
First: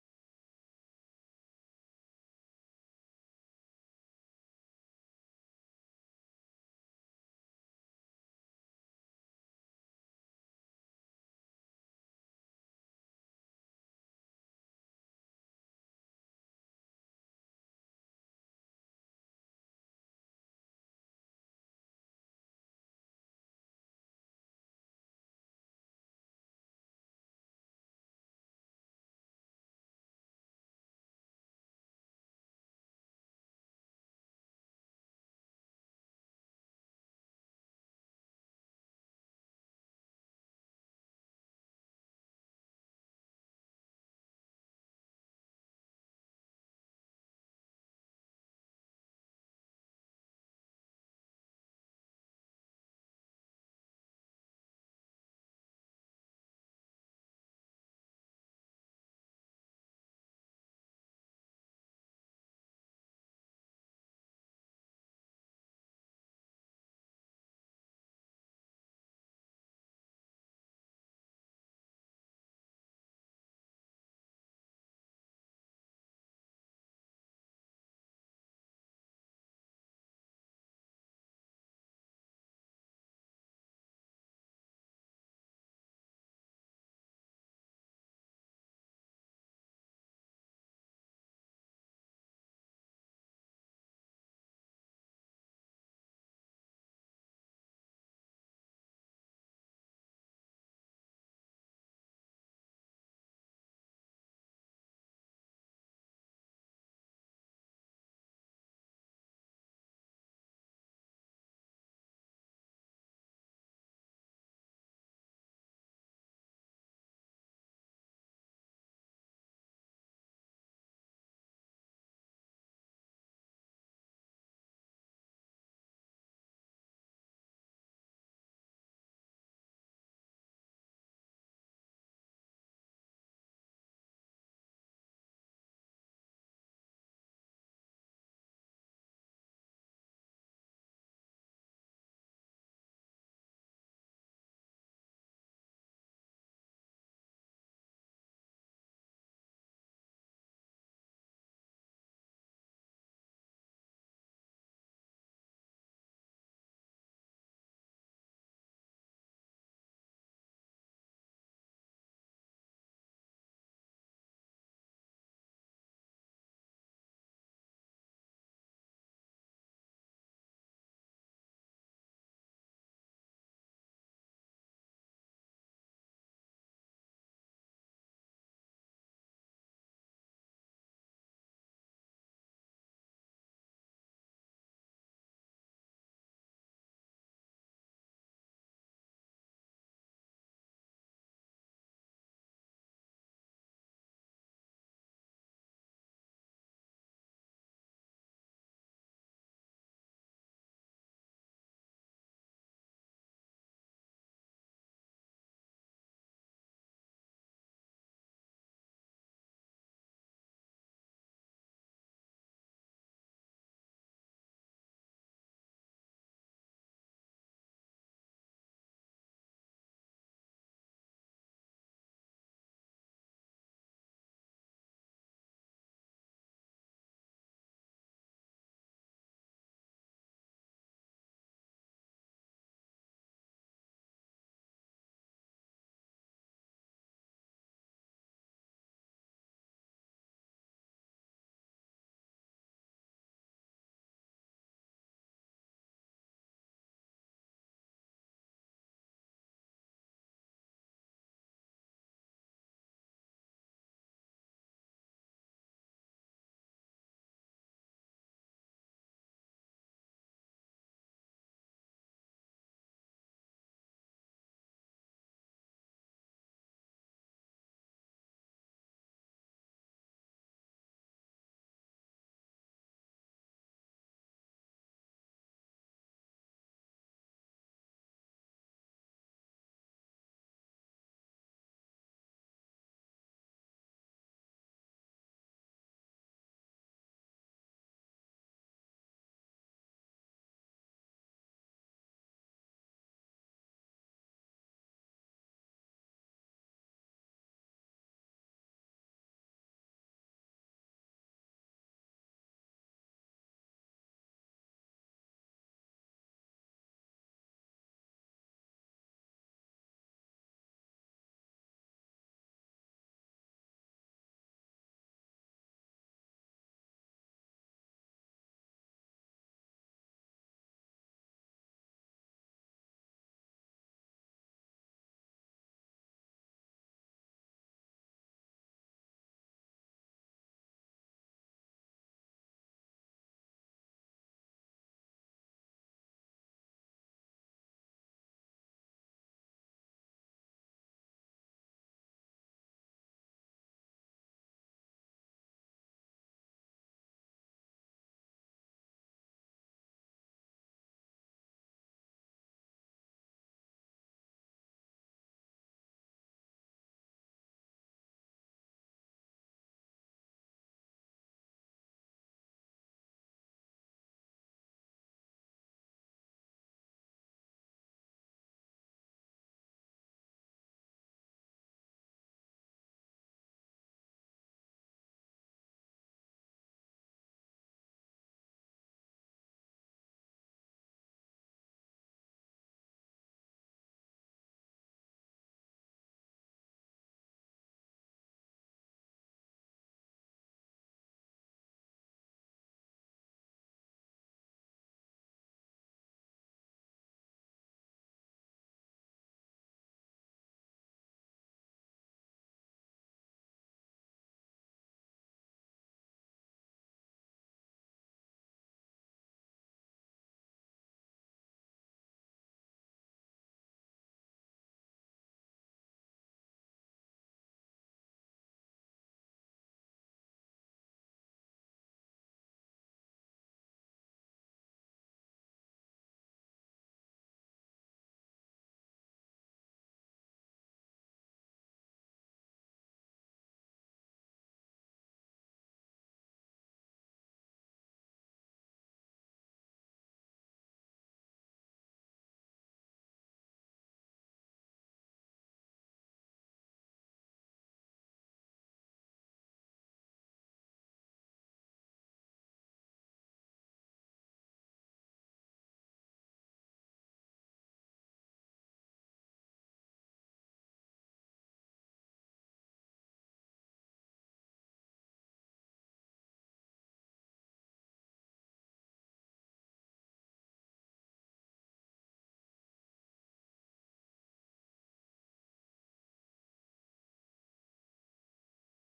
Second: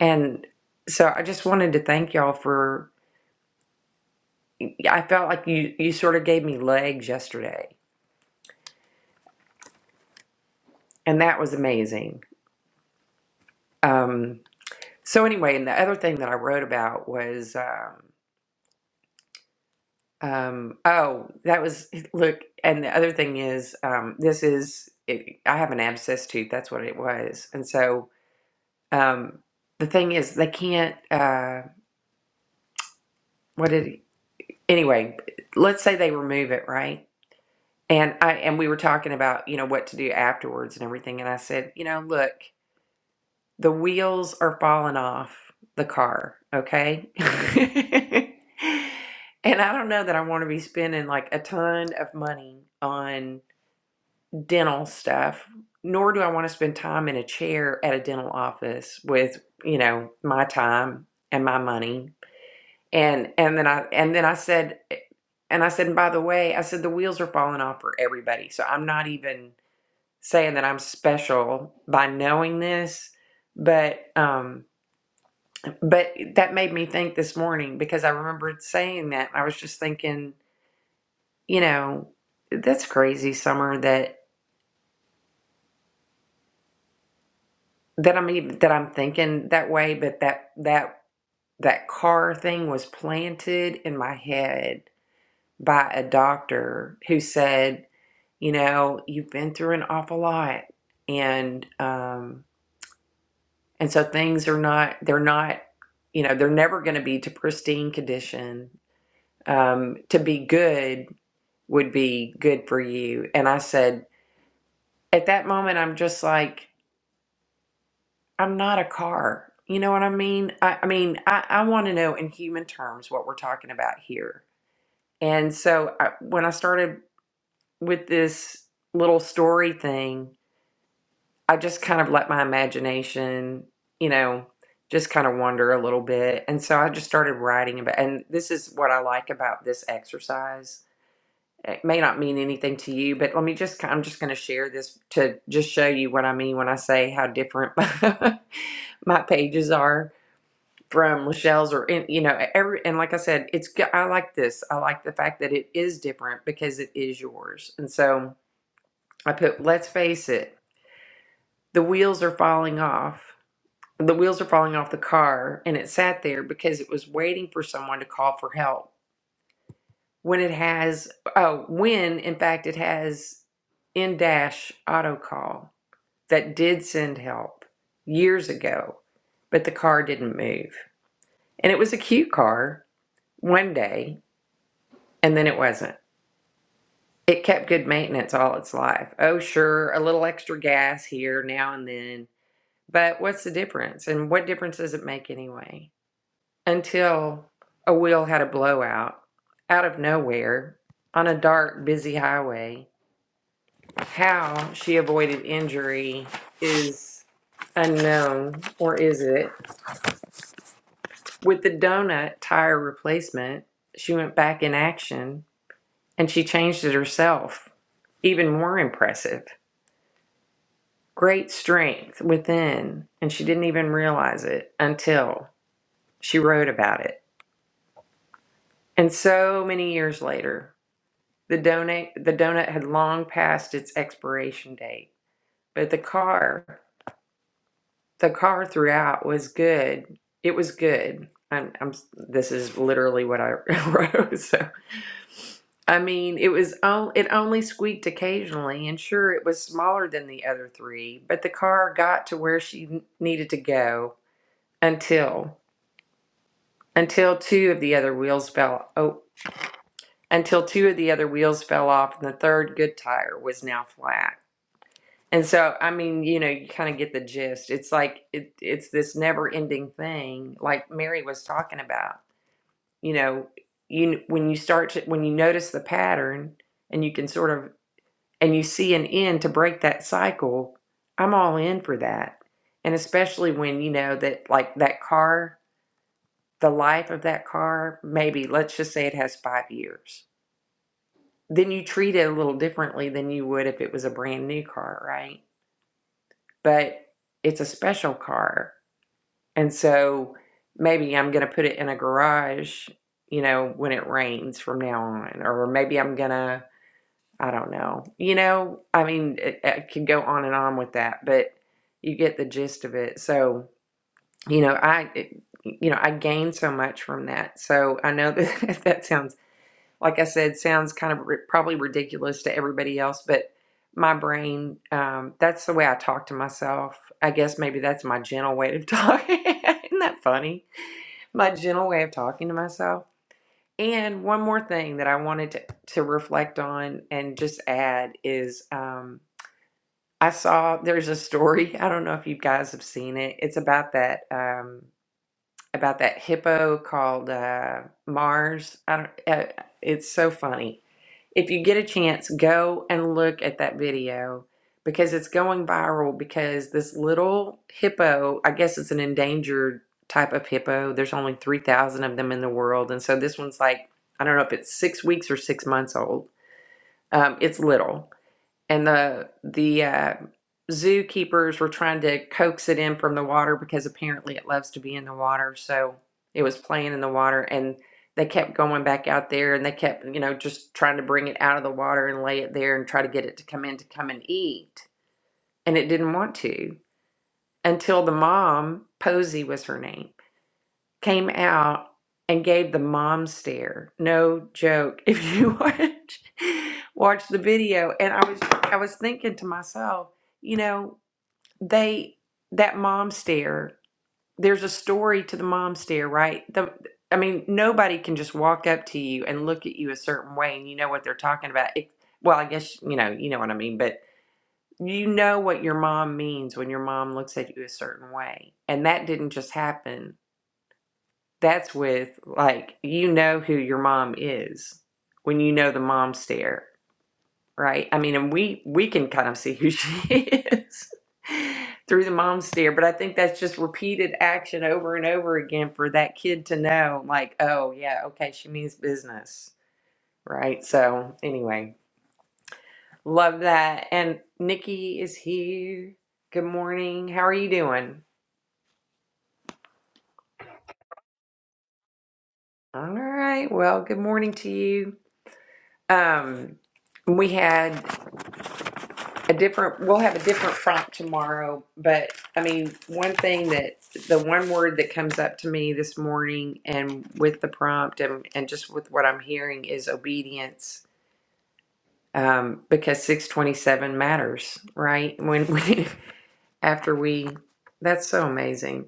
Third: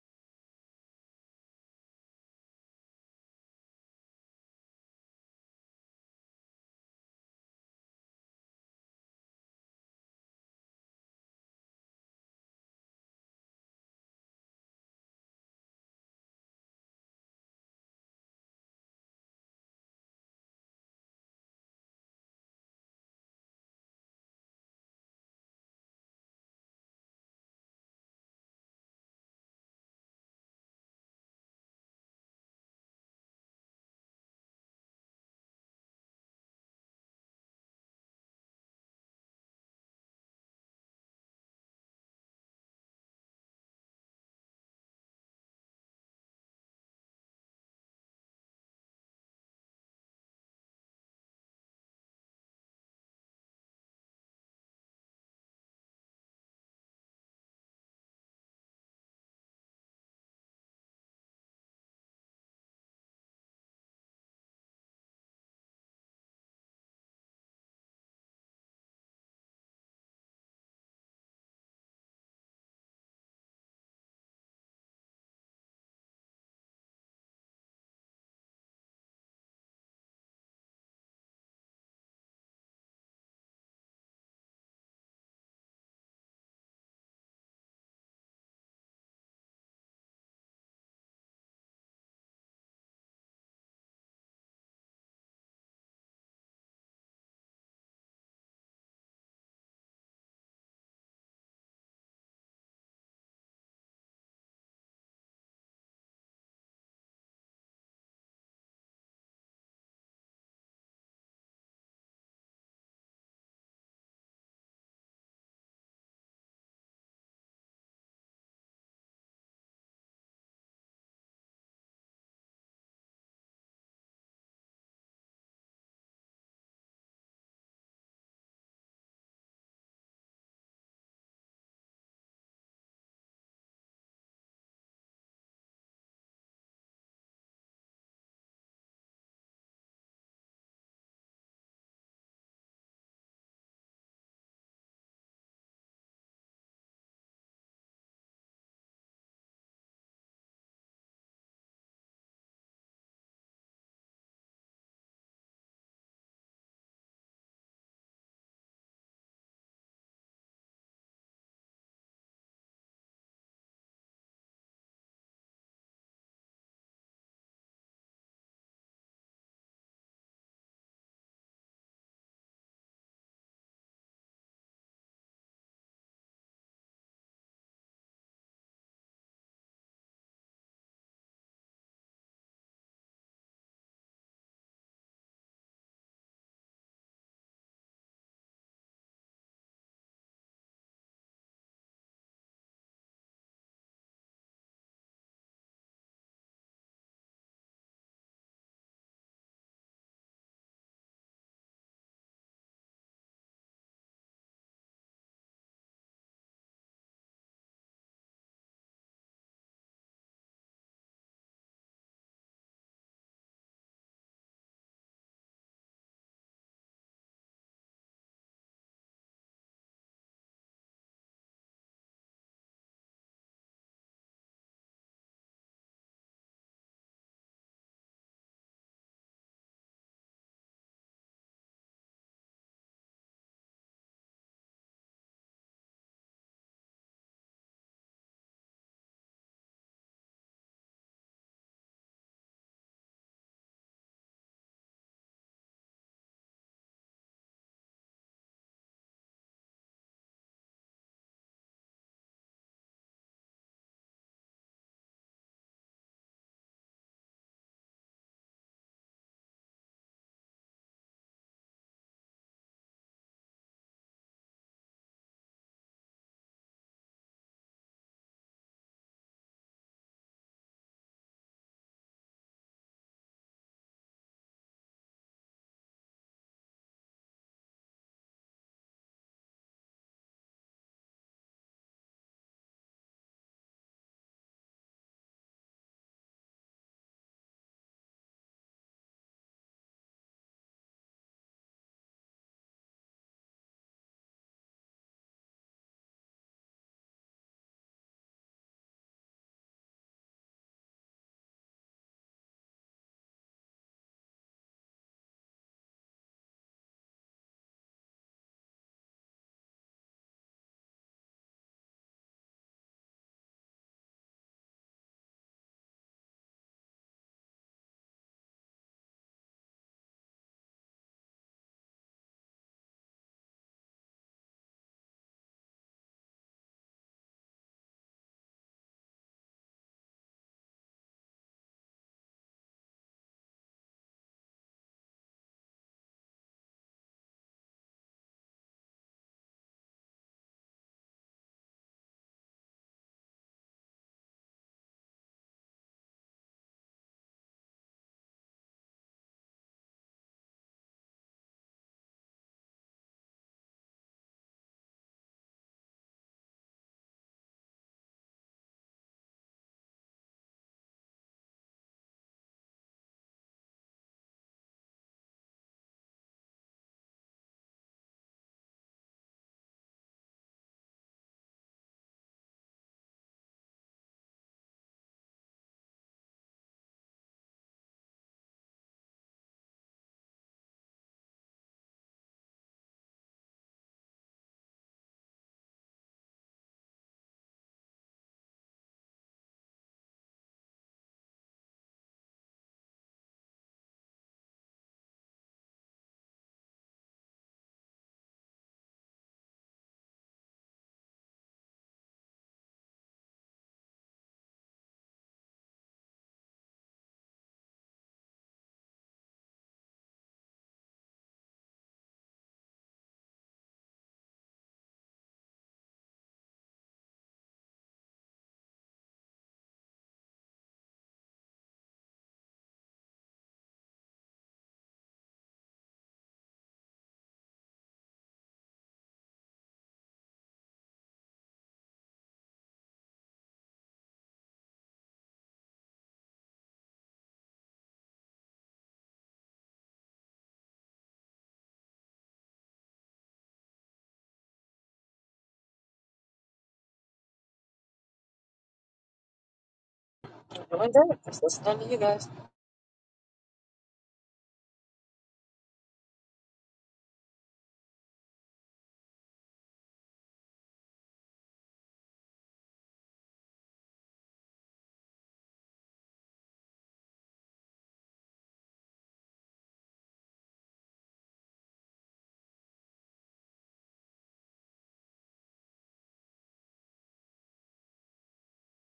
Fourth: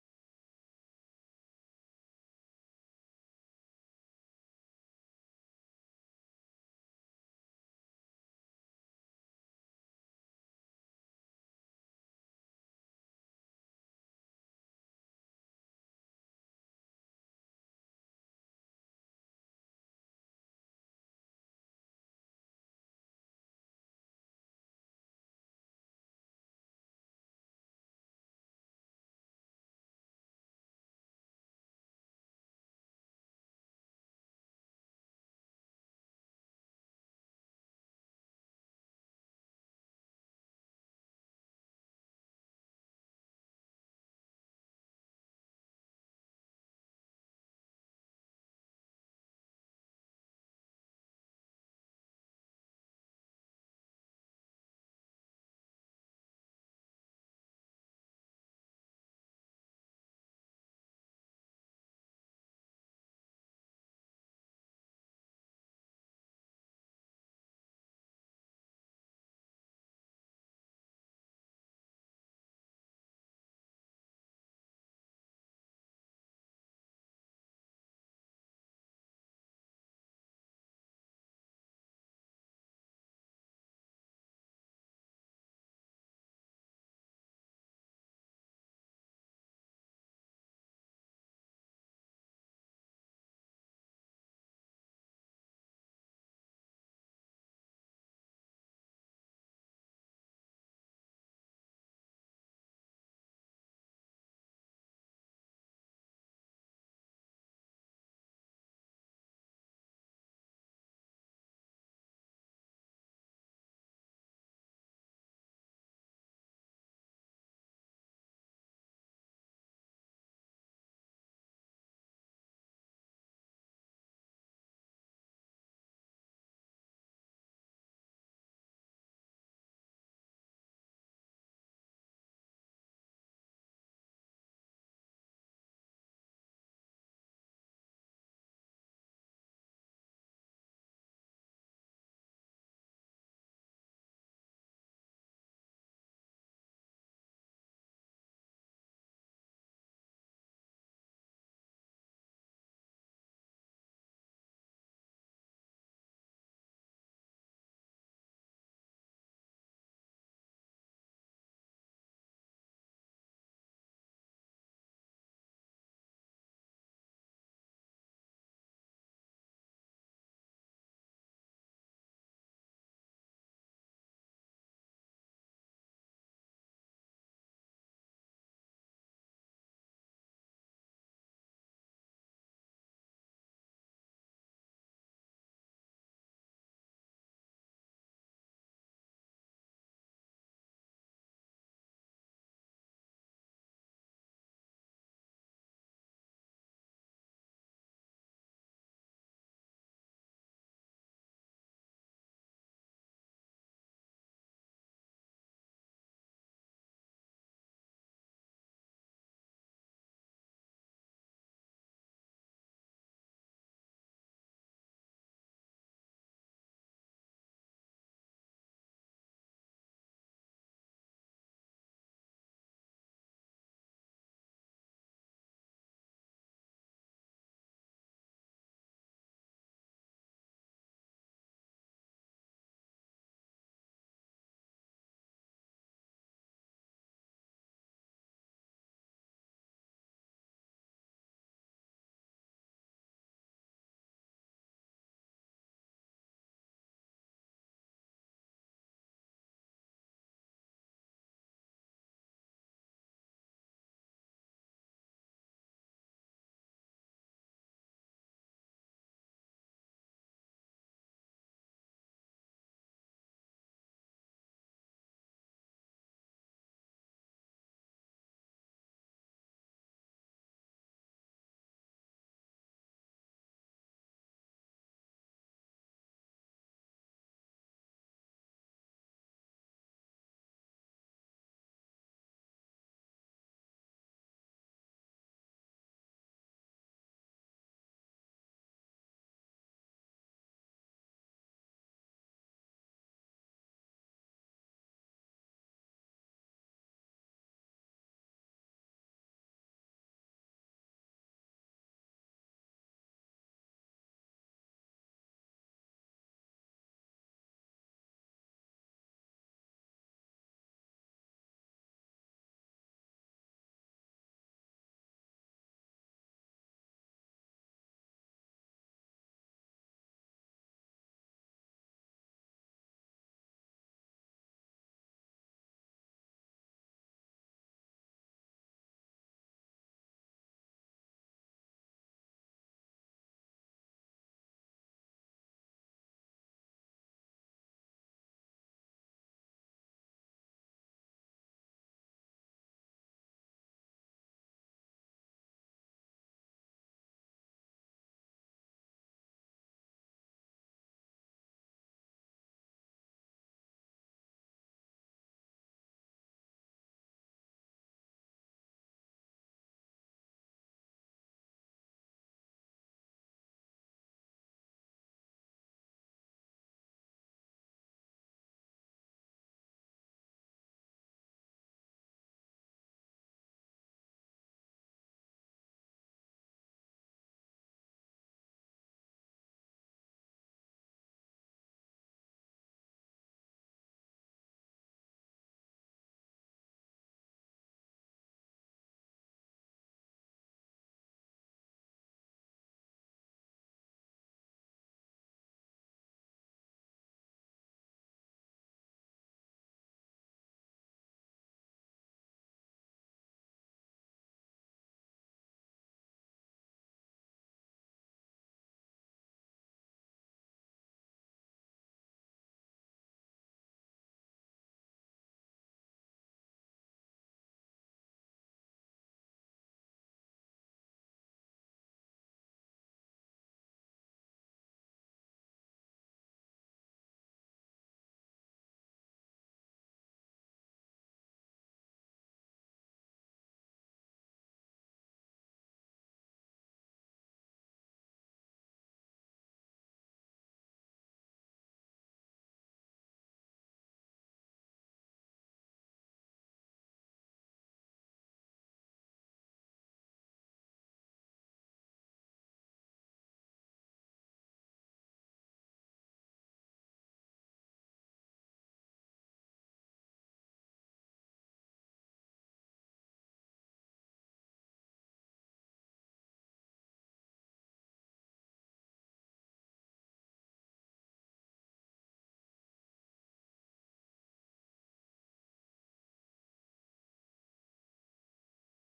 A: And so I just wanted to thank y'all for, I felt like you, you sort of gave me legs yesterday and that was amazing. Um, So anyway, and the other thing that I wrote about was um, um, oh, that was eh, look, and the other thing is um, this is it, I have an abscess tooth. That's what it was, and so um, the thing is they can't. Uh, what did he, anyway? Let's say they remove it, right? And I and we were talking about you know what to do afterwards and everything, and I said you know look. the wheels are falling off the car, okay? and I don't know that I want to be spending like a ton of money on dental stuff, nor do I want to spend time in a chair at a dental office with, you know, my time and my money. And and then I and then I said and I said, and by the way, I said the wheels are falling off for everybody. So I'm not even saying that I'm special by knowing this, but um but that made me think this morning because I remembered saying that. I was just thinking, you know, that's crazy, Summer, that that I'm even that I'm thinking that way, but that that that car thing was planted in my head by a doctor who said, you know, you've been through an awful lot and um and so things are not they're not you know, they're never going to be to pristine condition um to be good would be good for you. And I said, at that moment, I'm just like, I'm not a car. You know what I mean? I, I mean, I, I want to know in human terms what we're talking about here. And so I, when I started with this little story thing, I just kind of let my imagination, you know, just kind of wander a little bit. And so I just started writing about, and this is what I like about this exercise it may not mean anything to you, but let me just, I'm just going to share this to just show you what I mean when I say how different my, pages are from Lachelle's or, in, you know, every, and like I said, it's, go- I like this. I like the fact that it is different because it is yours. And so I put, let's face it, the wheels are falling off. The wheels are falling off the car and it sat there because it was waiting for someone to call for help when it has oh when in fact it has in dash auto call that did send help years ago but the car didn't move and it was a cute car one day and then it wasn't it kept good maintenance all its life oh sure a little extra gas here now and then but what's the difference and what difference does it make anyway until a wheel had a blowout out of nowhere on a dark busy highway How she avoided injury is unknown, or is it? With the donut tire replacement, she went back in action and she changed it herself. Even more impressive. Great strength within, and she didn't even realize it until she wrote about it. And so many years later, the donut the donut had long passed its expiration date, but the car the car throughout was good. It was good. I'm, I'm this is literally what I wrote. So I mean, it was on, it only squeaked occasionally, and sure, it was smaller than the other three, but the car got to where she n- needed to go until until two of the other wheels fell. Oh, until two of the other wheels fell off, and the third good tire was now flat. And so, I mean, you know, you kind of get the gist. It's like it, it's this never-ending thing, like Mary was talking about. You know, you when you start to when you notice the pattern and you can sort of and you see an end to break that cycle. I'm all in for that, and especially when you know that like that car, the life of that car, maybe let's just say it has five years. Then you treat it a little differently than you would if it was a brand new car, right? But it's a special car And so maybe I'm going to put it in a garage, you know, when it rains from now on. Or maybe I'm going to, I don't know. You know, I mean, it, it can go on and on with that, but you get the gist of it. So, you know, I, it- you know, I gain so much from that. So I know that that sounds, like I said, sounds kind of ri probably ridiculous to everybody else, but my brain, um, that's the way I talk to myself. I guess maybe that's my gentle way of talking. Isn't that funny? my gentle way of talking to myself. And one more thing that I wanted to, to reflect on and just add is um, I saw there's a story. I don't know if you guys have seen it. It's about that um, about that hippo called uh, Mars. I don't, uh, it's so funny. If you get a chance, go and look at that video because it's going viral because this little hippo, I guess it's an endangered type of hippo. There's only 3,000 of them in the world. And so this one's like, I don't know if it's six weeks or six months old. Um, it's little and the the uh, zookeepers were trying to coax it in from the water because apparently it loves to be in the water. So it was playing in the water, and they kept going back out there, and they kept you know just trying to bring it out of the water and lay it there and try to get it to come in to come and eat, and it didn't want to until the mom Posey was her name came out and gave the mom stare. No joke. If you watch watch the video, and I was I was thinking to myself, you know, they that mom stare. There's a story to the mom stare, right? The I mean, nobody can just walk up to you and look at you a certain way, and you know what they're talking about. It, well, I guess you know you know what I mean, but you know what your mom means when your mom looks at you a certain way, and that didn't just happen that's with, like, you know who your mom is when you know the mom stare, right? I mean, and we, we can kind of see who she is through the mom stare, but I think that's just repeated action over and over again for that kid to know, like, oh, yeah, okay, she means business, right? So, anyway, love that. And Nikki is here. Good morning. How are you doing?
D: Doing good. Just listening to you guys.
A: All right. Well, good morning to you. Um, we had a different we'll have a different prompt tomorrow but i mean one thing that the one word that comes up to me this morning and with the prompt and, and just with what i'm hearing is obedience um, because 627 matters right when we after we that's so amazing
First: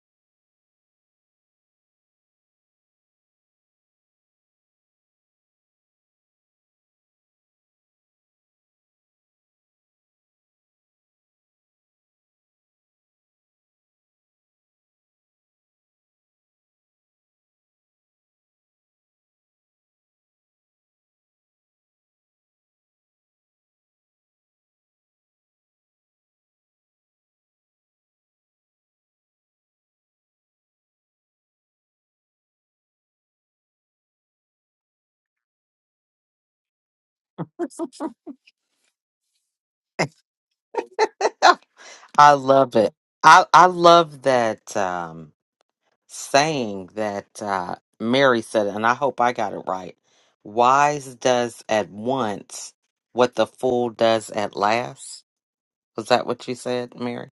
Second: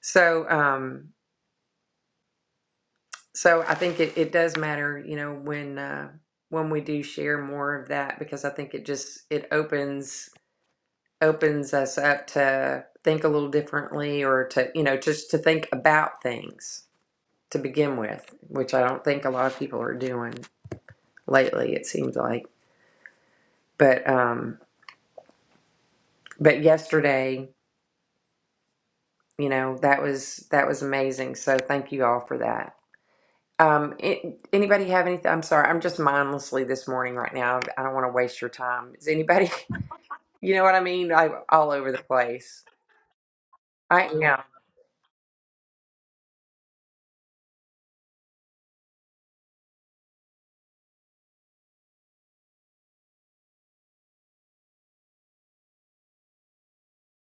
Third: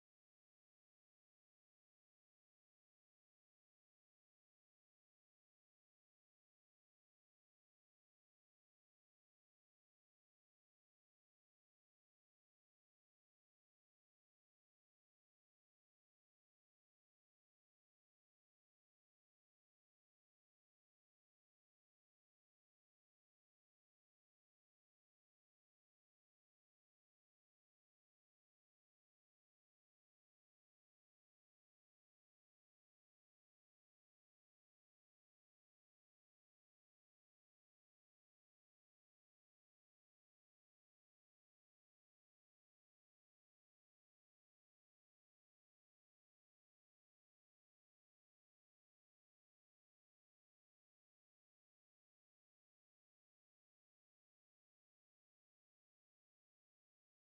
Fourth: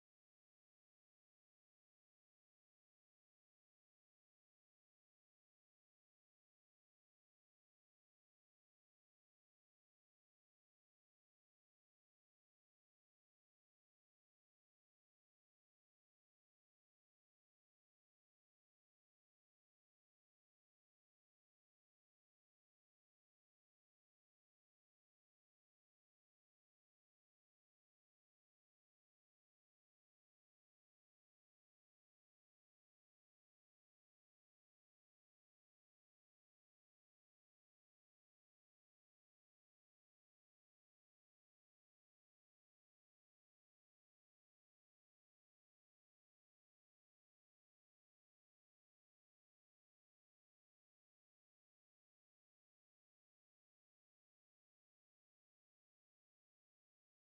A: so um so i think it, it does matter you know when uh when we do share more of that because i think it just it opens opens us up to think a little differently or to you know just to think about things to begin with which i don't think a lot of people are doing lately it seems like but um but yesterday you know that was that was amazing so thank you all for that um a- anybody have anything i'm sorry i'm just mindlessly this morning right now i don't want to waste your time is anybody you know what i mean i'm all over the
B: I
A: place
B: love it. I I
A: i
B: love
A: am
B: that um saying that uh, Mary said, and I hope I got it right. Wise does at once what the fool does at last. Was that what you said, Mary?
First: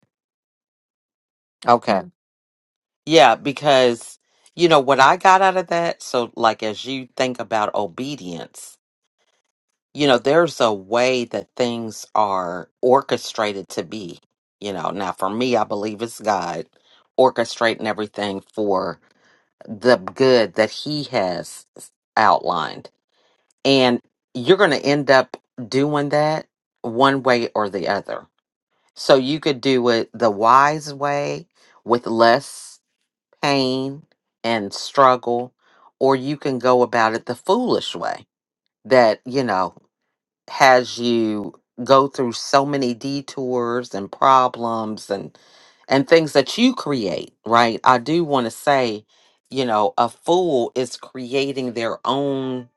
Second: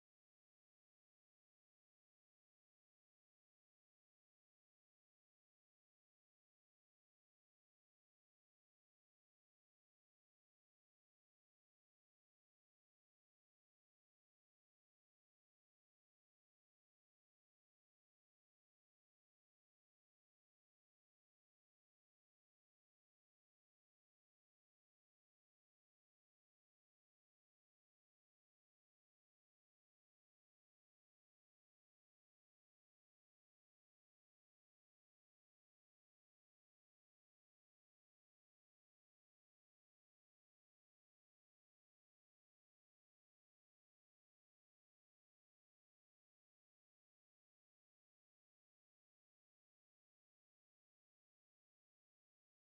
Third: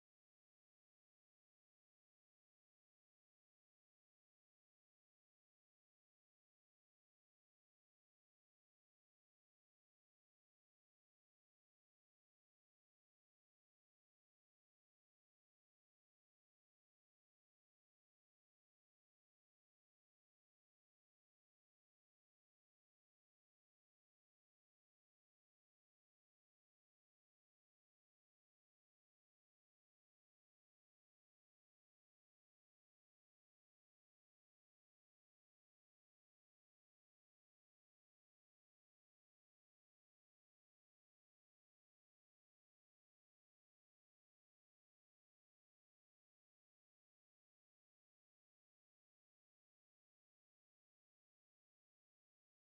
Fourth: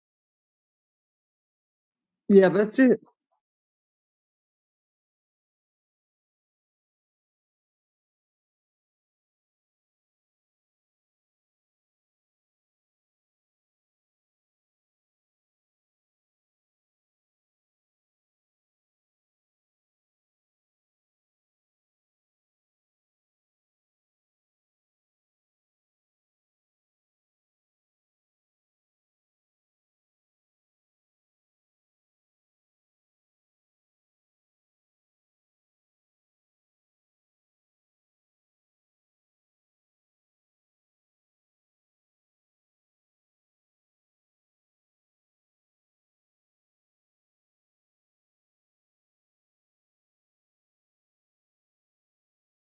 B: Okay. Mhm.
C: Yeah, that's it.
B: Yeah, because, you know, what I got out of that, so like as you think about obedience, you know, there's a way that things are orchestrated to be. You know, now for me, I believe it's God orchestrating everything for the good that he has outlined. And you're going to end up doing that one way or the other. So you could do it the wise way with less pain and struggle, or you can go about it the foolish way that, you know, has you go through so many detours and problems and and things that you create, right? I do want to say, you know, a fool is creating their own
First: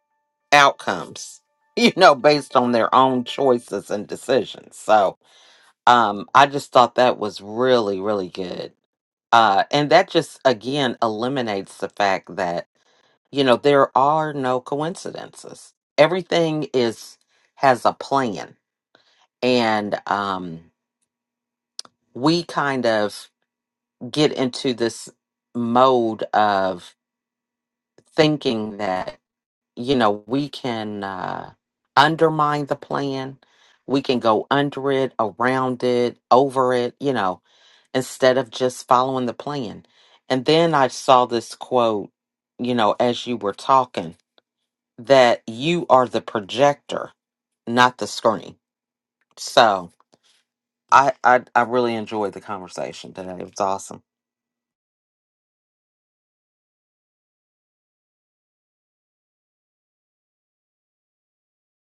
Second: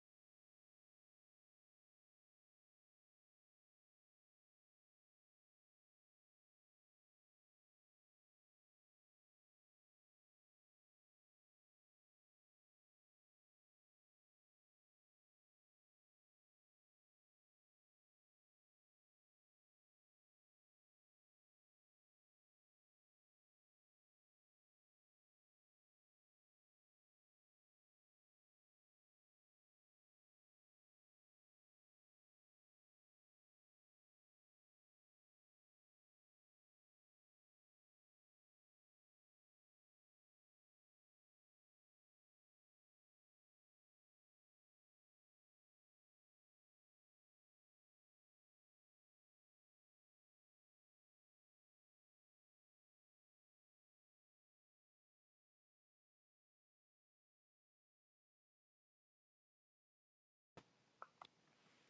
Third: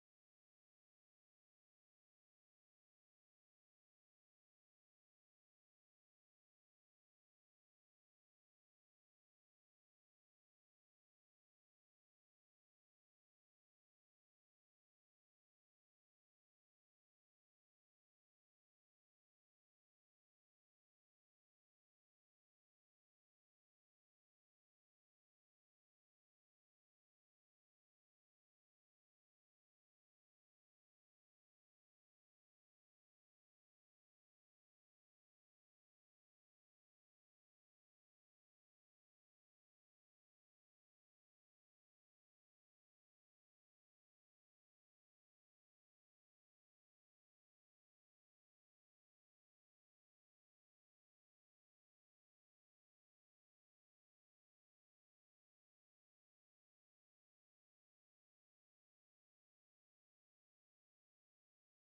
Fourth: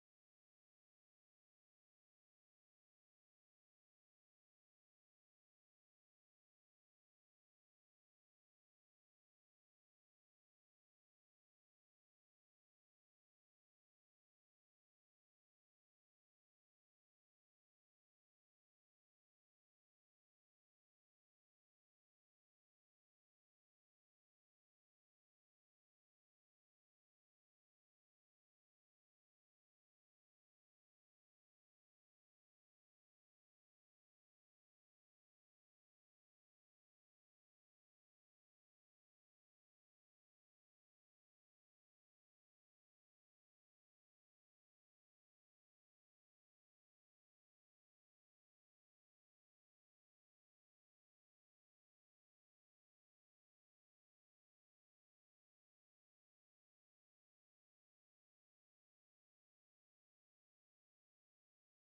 B: outcomes, you know, based on their own choices and decisions. So, um I just thought that was really really good. Uh, and that just again eliminates the fact that you know there are no coincidences. Everything is has a plan and um, we kind of get into this mode of thinking that you know we can uh, undermine the plan we can go under it around it over it you know instead of just following the plan and then i saw this quote you know as you were talking that you are the projector not the screen so i i, I really enjoyed the conversation today it was awesome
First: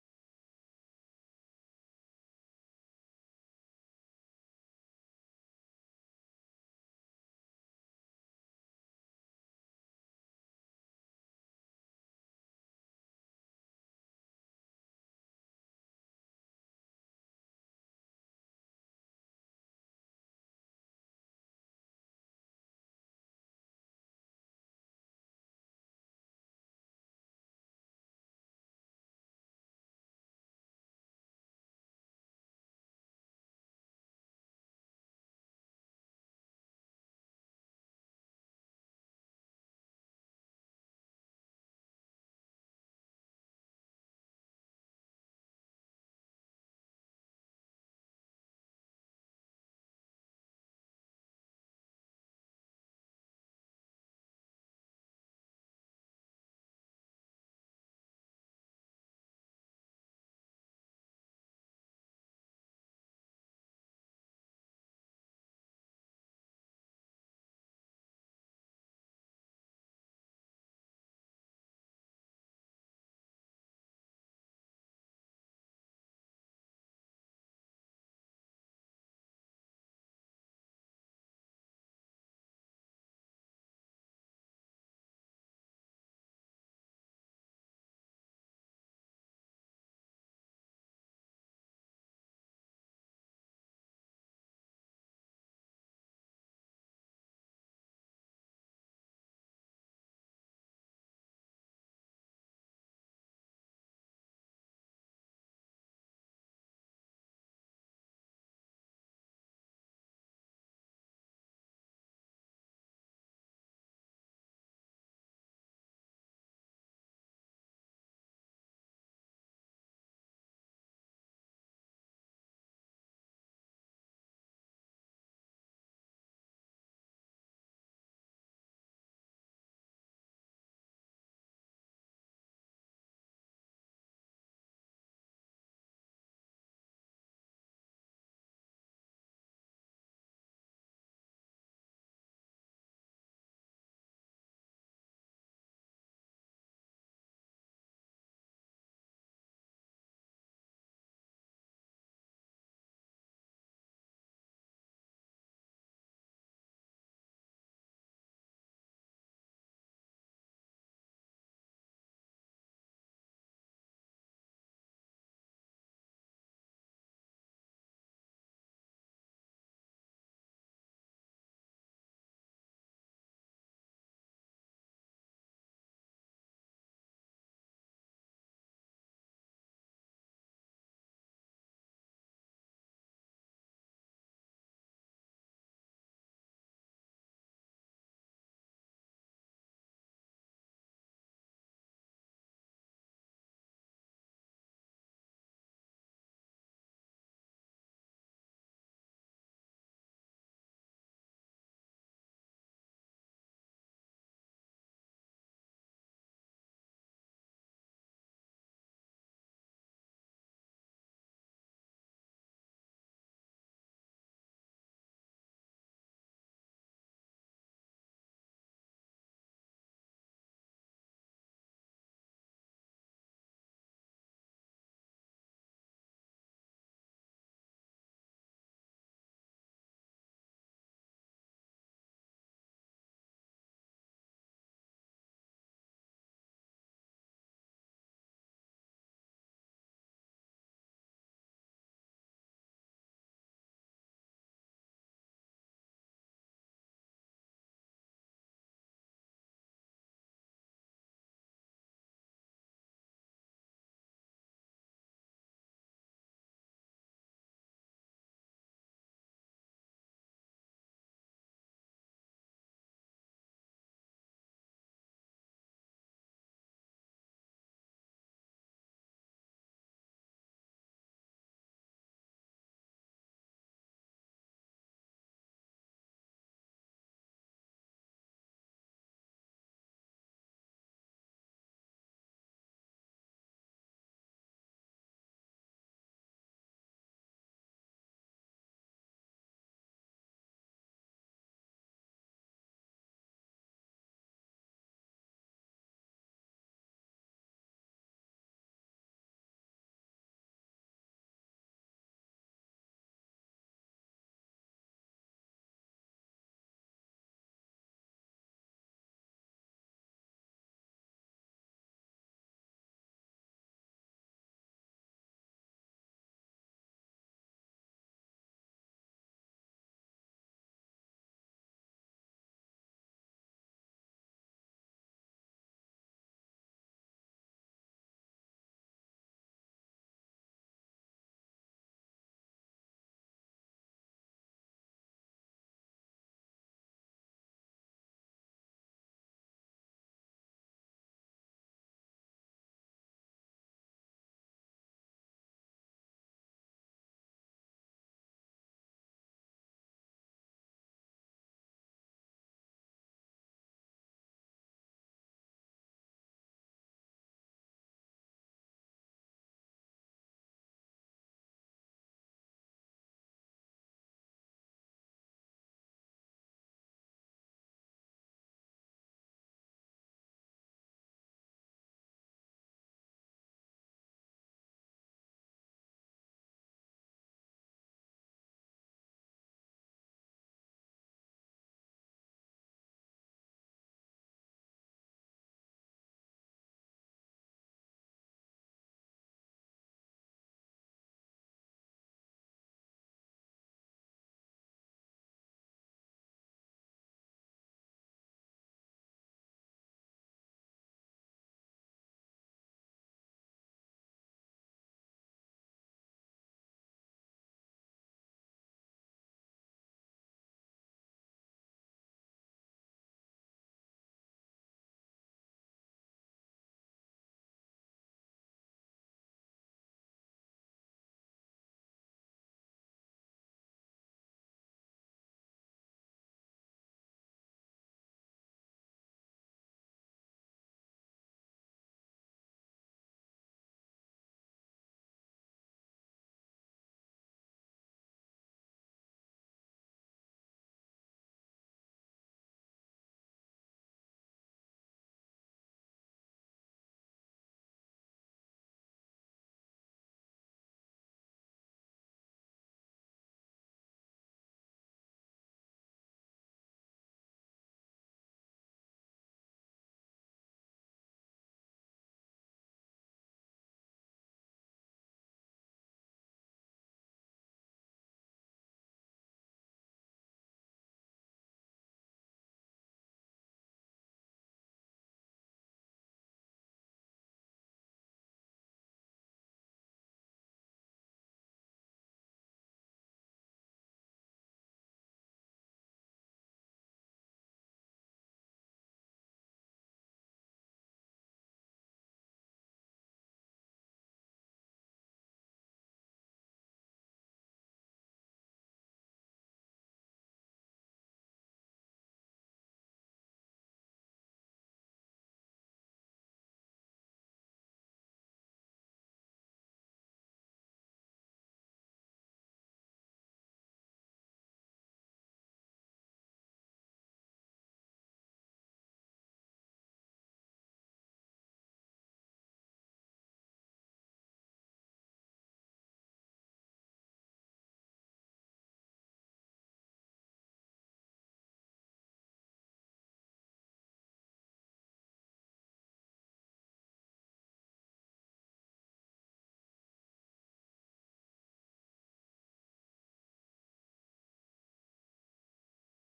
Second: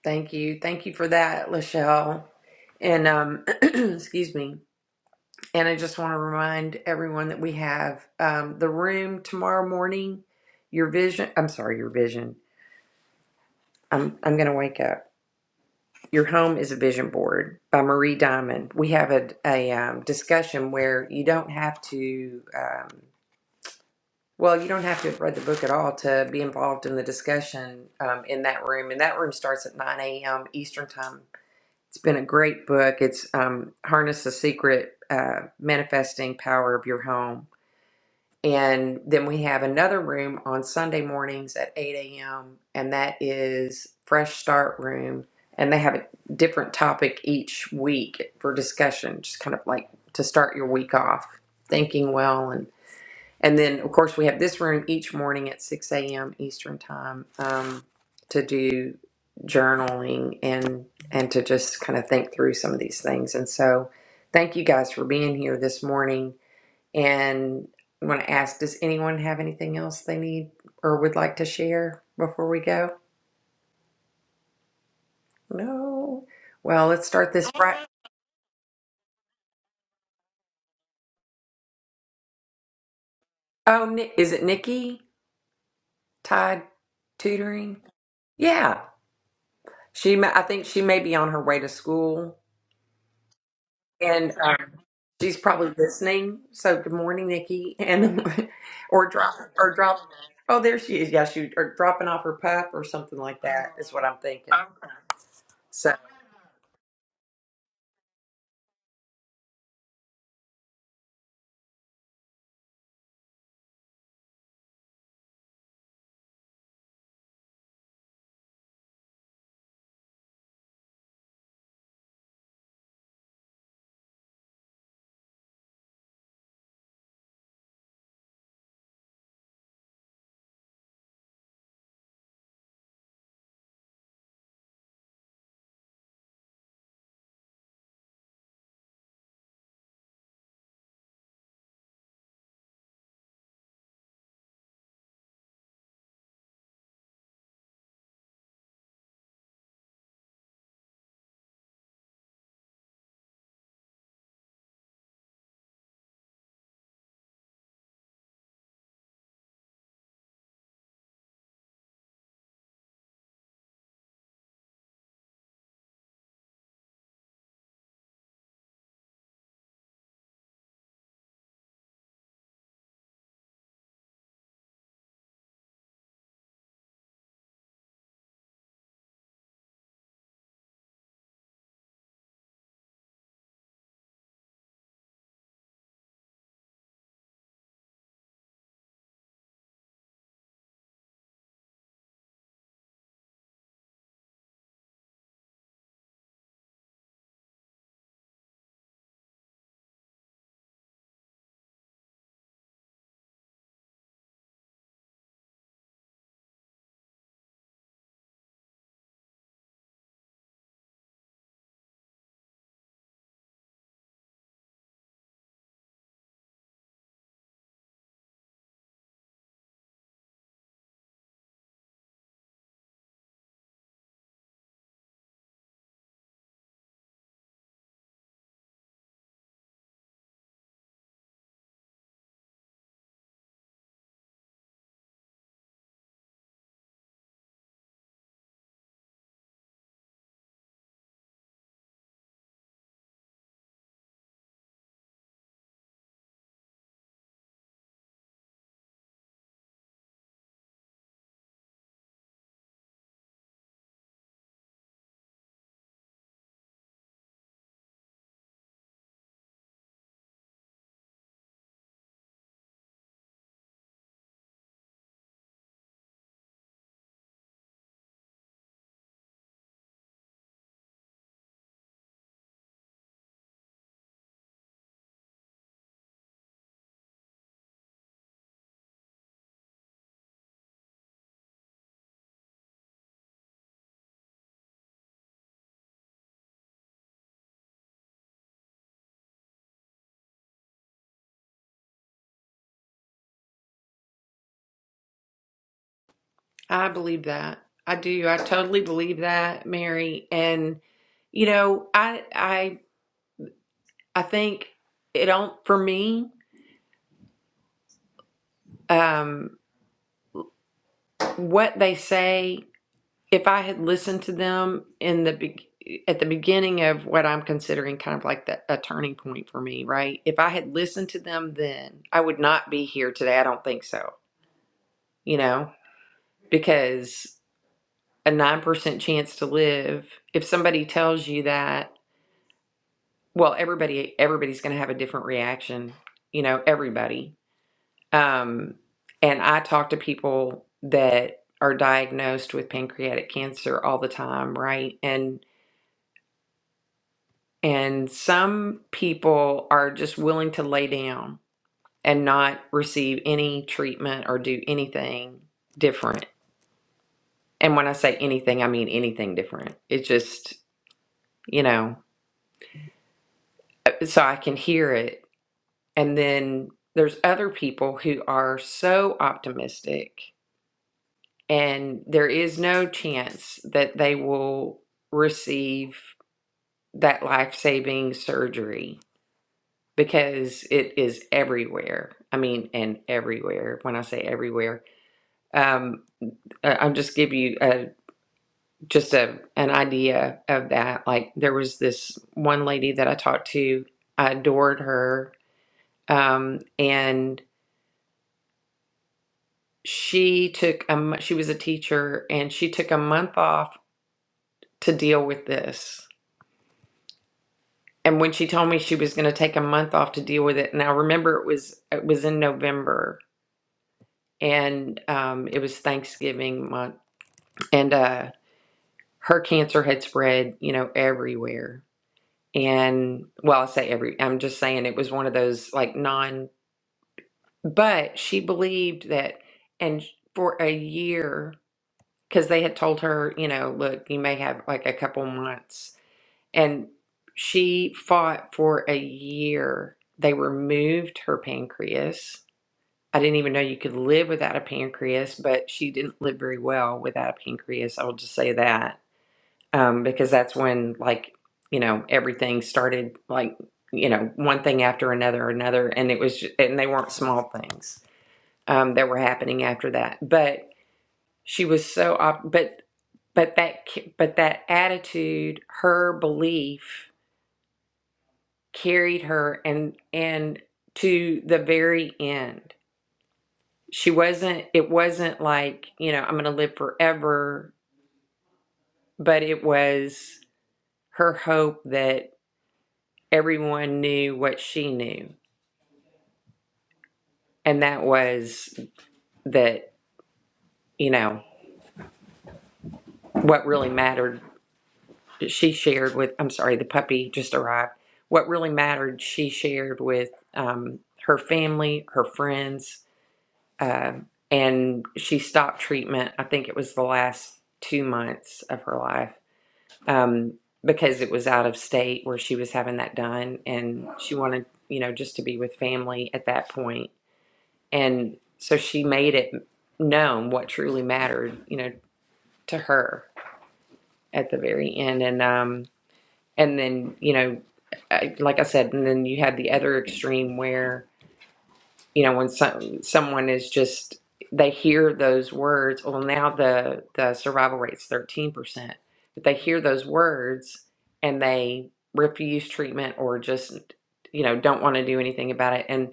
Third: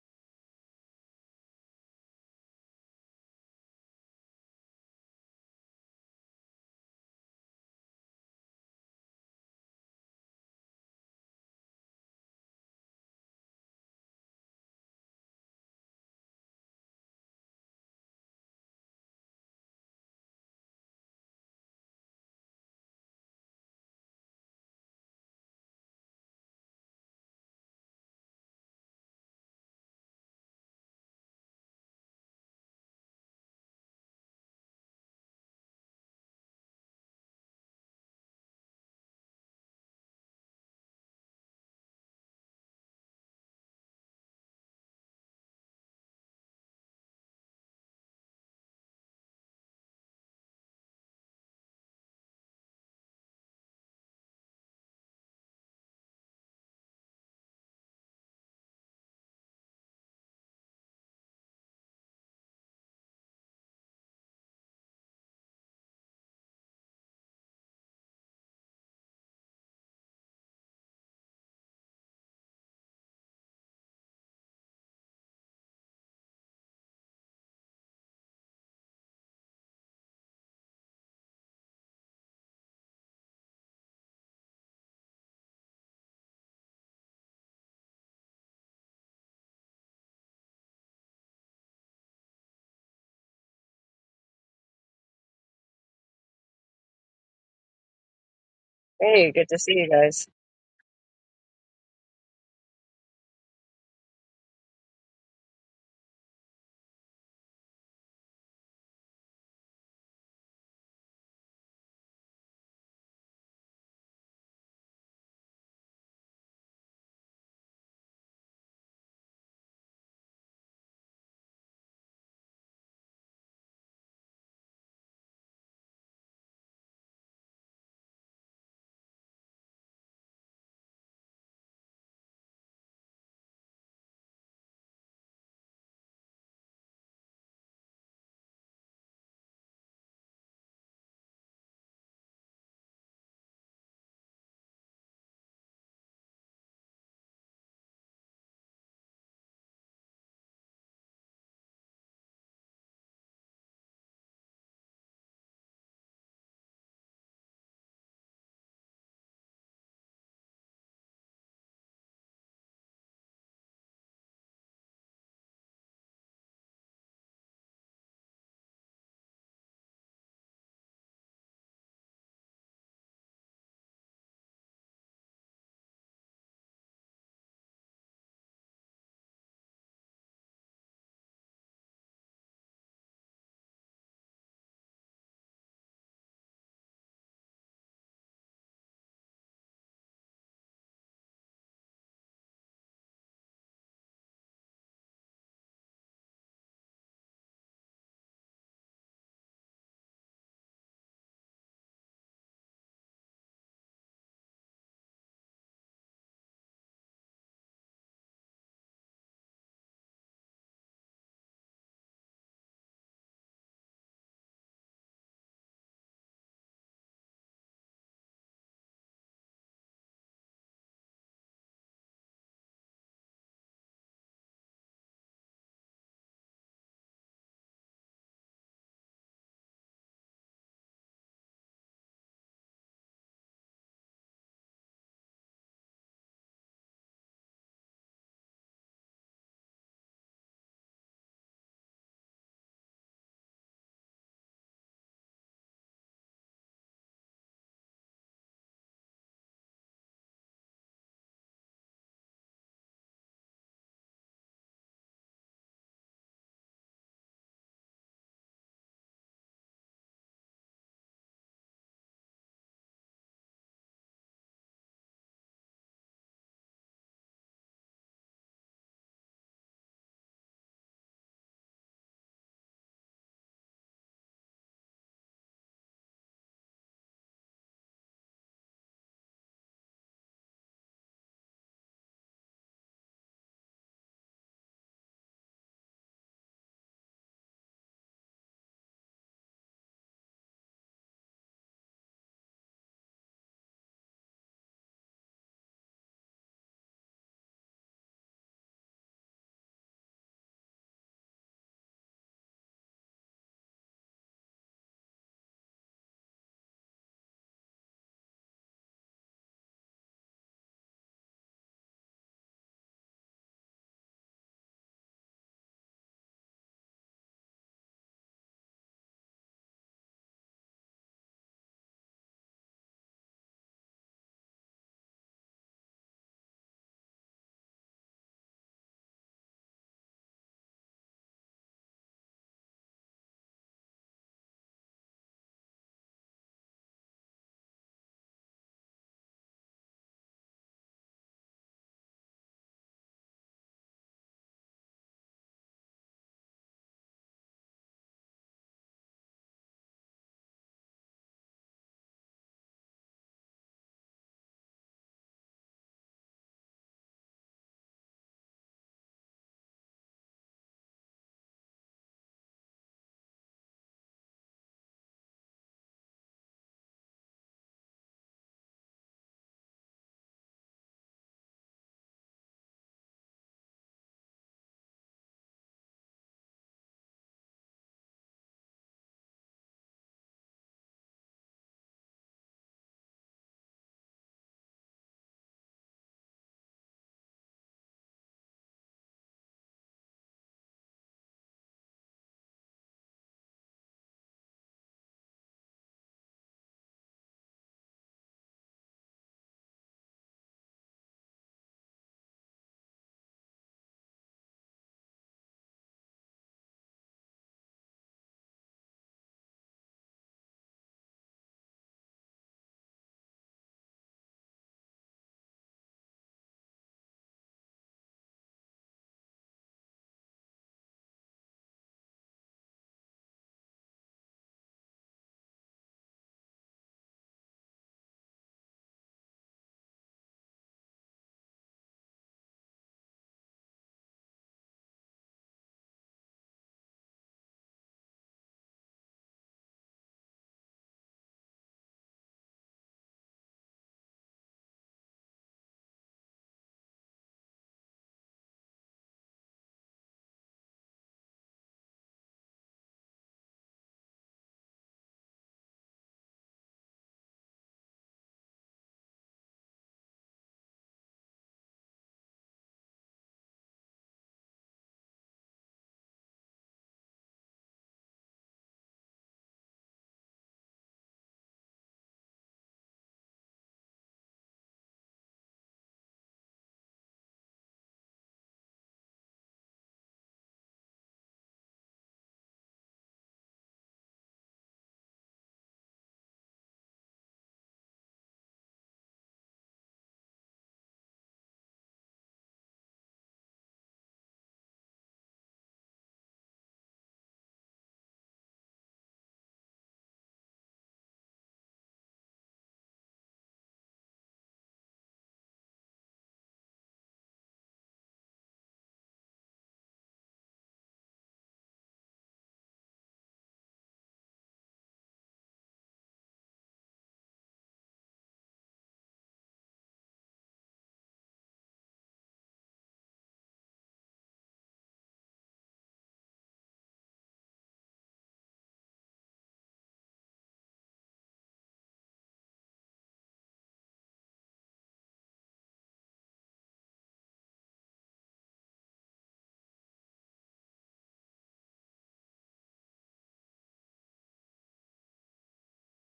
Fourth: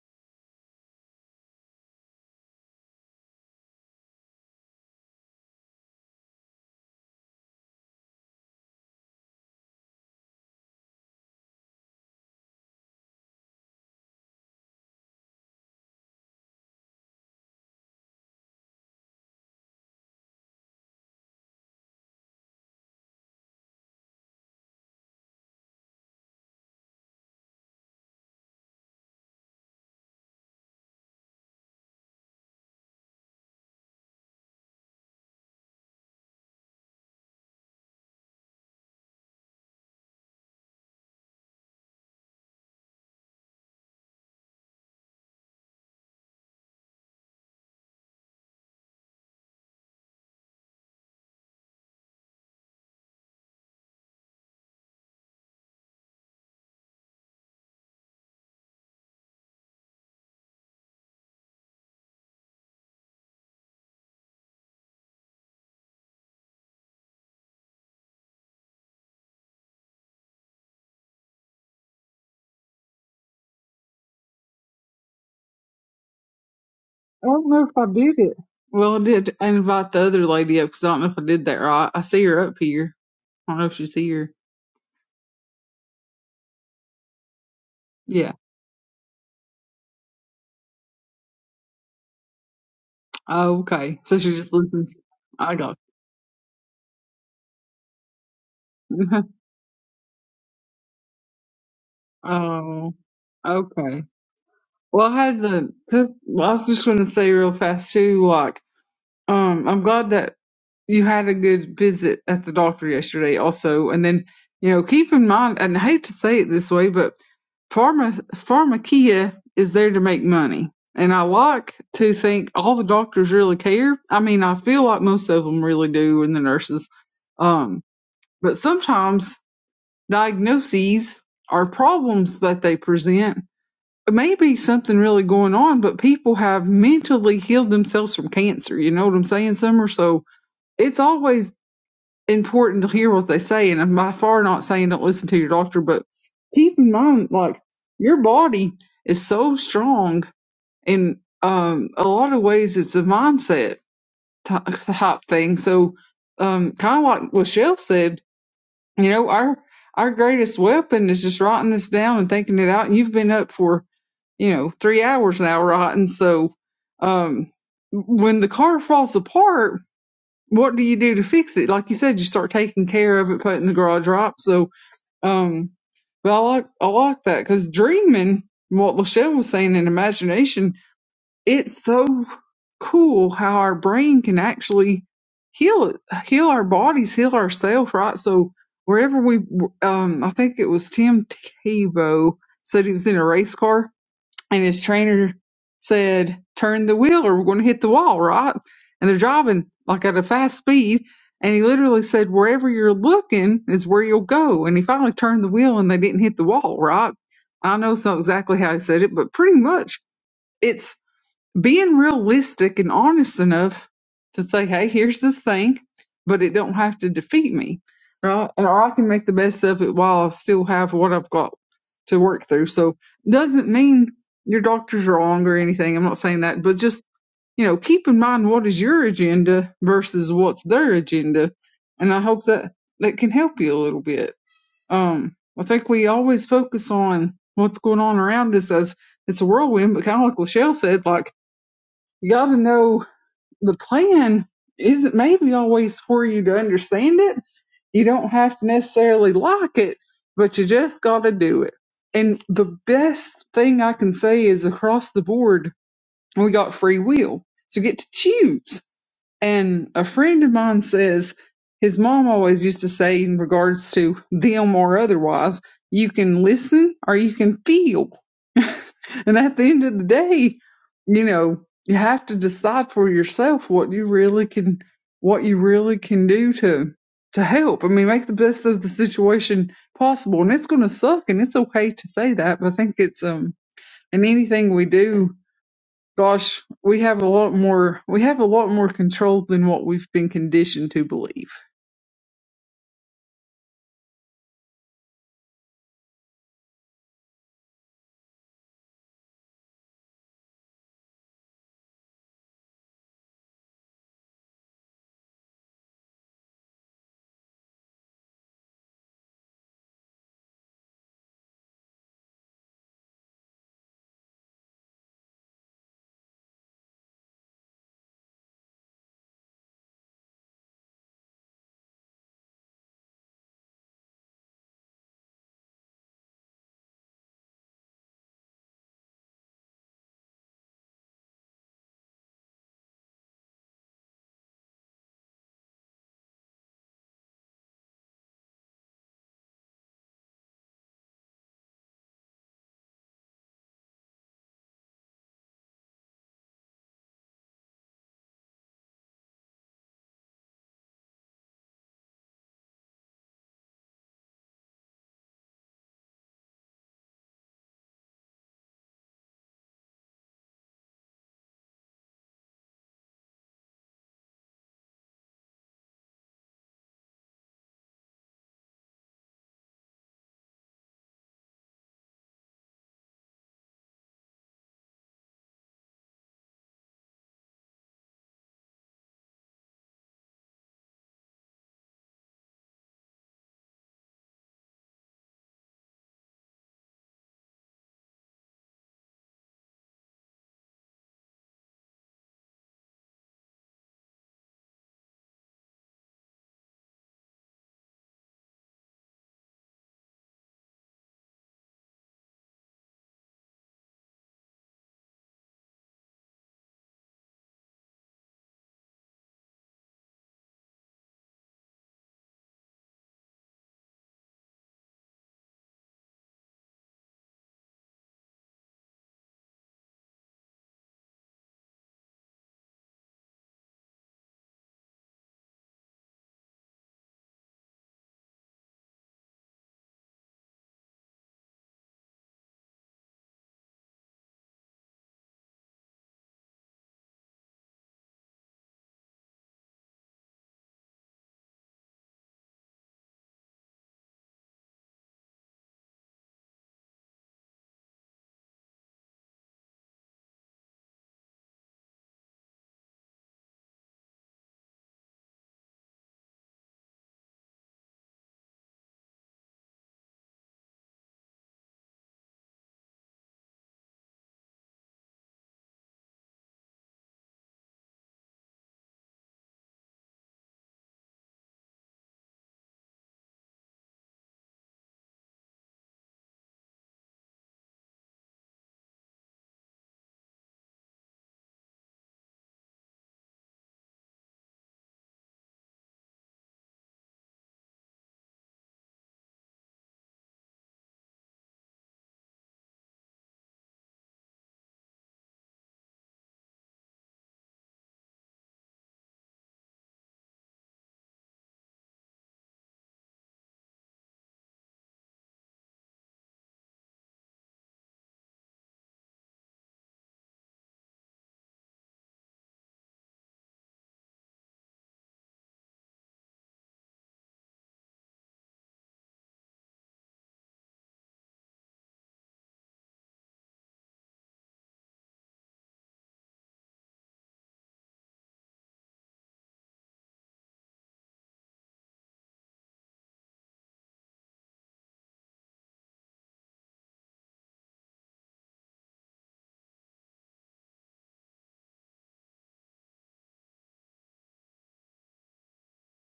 A: Thank you. Thank you for that, Lachelle. And um, excuse me. And I just want to remind everyone that we have um, the room tomorrow morning. Your vision, I'm sorry, your vision. I'm, I'm going to wake up. Your home is a vision board by Marie Diamond. We have a, a um, discussion where you don't have to, um, well, you don't have to have read the book at all to be involved in the discussion um, in that room. And that room starts at 9 a.m. Eastern Time It's been a great book. It's um, Harness the Secret uh, Manifesting Power of Your Home. And then we have another room on Sunday mornings at 8 a.m., and that is Fresh Start Room. And they have a different topic each week for discussion, just kind of like to start your week off thinking well and. And then, of course, we have this room each morning at 6 a.m. Eastern Time um, to do journaling and and to just kind of think through some of these things. And so, thank you guys for being here this morning. And I want to ask, does anyone have anything else they need or would like to share before we go? No. Well, let's
C: I
A: start
C: don't
A: this
C: know if
A: right.
C: I did it. Well, I did invite the other lady up because I don't know if I did that right. I see her up here. I don't know if
A: Oh,
C: she's
A: Ni-
C: here.
A: is it Nikki Tide tutoring?
C: Yeah.
A: Yeah, she. ma- I think she may be on her way to school.
C: Oh, okay. So she
A: And
C: just listens.
A: She's
C: I
A: probably
C: got
A: listening. So good morning, Nikki, and
C: you.
A: or
D: Hey,
A: drop
D: good to
A: or
D: see you
A: drop.
D: guys.
A: Oh, there she is. Yeah, she or dropping off her pup or
C: oh,
A: something like that is
C: okay.
A: what I'm thinking.
C: Well, I had the,
A: So
C: 'cause- well, I was just going to say real fast too, like, Um, I'm glad that you had a good visit at the doctor yesterday also. And then, you know, keep in mind, and I hate to say it this way, but pharma, pharmacia is there to make money. And I like to think all the doctors really care. I mean, I feel like most of them really do and the nurses. Um, but sometimes diagnoses are problems that they present. It may be something really going on, but people have mentally healed themselves from cancer. You know what I'm saying, Summer? So, it's always important to hear what they say, and I'm by far not saying don't listen to your doctor, but keep in mind, like, your body is so strong in um, a lot of ways, it's a mindset ty- type thing. So, um, kind of like Michelle said, you know, our our greatest weapon is just writing this down and thinking it out. And you've been up for you know, three hours now, writing. so, um, when the car falls apart, what do you do to fix it? Like you said, you start taking care of it, putting the garage up. So, um, but I like I like that because dreaming, what Lachelle was saying in imagination, it's so cool how our brain can actually heal it, heal our bodies, heal ourselves, right? So wherever we, um, I think it was Tim Tebow said he was in a race car and his trainer said, "Turn the wheel, or we're going to hit the wall, right?" And they're driving like at a fast speed, and he literally said, "Wherever you're looking is where you'll go." And he finally turned the wheel, and they didn't hit the wall, right? I know it's not exactly how he said it, but pretty much it's being realistic and honest enough to say, hey, here's the thing, but it don't have to defeat me, right? And or I can make the best of it while I still have what I've got to work through. So doesn't mean your doctor's wrong or anything. I'm not saying that, but just you know, keep in mind what is your agenda versus what's their agenda, and I hope that that can help you a little bit. Um, I think we always focus on what's going on around us as it's a whirlwind, but kind of like Lachelle said, like you got to know the plan isn't maybe always for you to understand it. You don't have to necessarily like it, but you just got to do it. And the best thing I can say is across the board, we got free will to get to choose. And a friend of mine says his mom always used to say, in regards to them or otherwise, you can listen or you can feel. and at the end of the day, you know, you have to decide for yourself what you really can, what you really can do to, to help. I mean, make the best of the situation possible. And it's going to suck and it's okay to say that, but I think it's, um, in anything we do, Gosh, we have a lot more we have a lot more control than what we've been conditioned to believe.
A: I believe that. I do. I totally believe that, Mary. And you know, I I I think it don't for me. Um, what they say if I had listened to them in the be- at the beginning of what I'm considering kind of like the, a turning point for me, right? If I had listened to them then, I would not be here today. I don't think so, you know, because a 9% chance to live, if somebody tells you that, well, everybody everybody's going to have a different reaction, you know, everybody. Um and I talk to people that are diagnosed with pancreatic cancer all the time, right? And And some people are just willing to lay down and not receive any treatment or do anything different. And when I say anything, I mean anything different. It just, you know, so I can hear it. And then there's other people who are so optimistic, and there is no chance that they will receive that life saving surgery because it is everywhere. I mean, and everywhere. When I say everywhere, um, I- I'll just give you uh just a an idea of that. Like there was this one lady that I talked to. I adored her, um, and she took a mo- she was a teacher, and she took a month off to deal with this. And when she told me she was going to take a month off to deal with it, and I remember it was it was in November, and um, it was Thanksgiving month and uh, her cancer had spread, you know, everywhere. And well, I say every, I'm just saying it was one of those like non, but she believed that, and for a year, because they had told her, you know, look, you may have like a couple months. And she fought for a year. They removed her pancreas. I didn't even know you could live without a pancreas, but she didn't live very well without a pancreas. I'll just say that um, because that's when like you know everything started like you know one thing after another another and it was ju- and they weren't small things um, that were happening after that but she was so op- but but that ki- but that attitude her belief carried her and and to the very end she wasn't it wasn't like you know i'm going to live forever but it was her hope that. everyone knew what she knew. And that was that, you know, what really mattered, she shared with, I'm sorry, the puppy just arrived. What really mattered, she shared with um, her family, her friends, uh, and she stopped treatment. I think it was the last two months of her life um, because it was out of state where she was having that done. And she wanted, you know, just to be with family at that point and so she made it known what truly mattered you know to her at the very end and um and then you know I- like i said and then you had the other extreme where you know when some someone is just they hear those words well now the the survival rate's 13% but they hear those words and they refuse treatment or just you know don't want to do anything about it And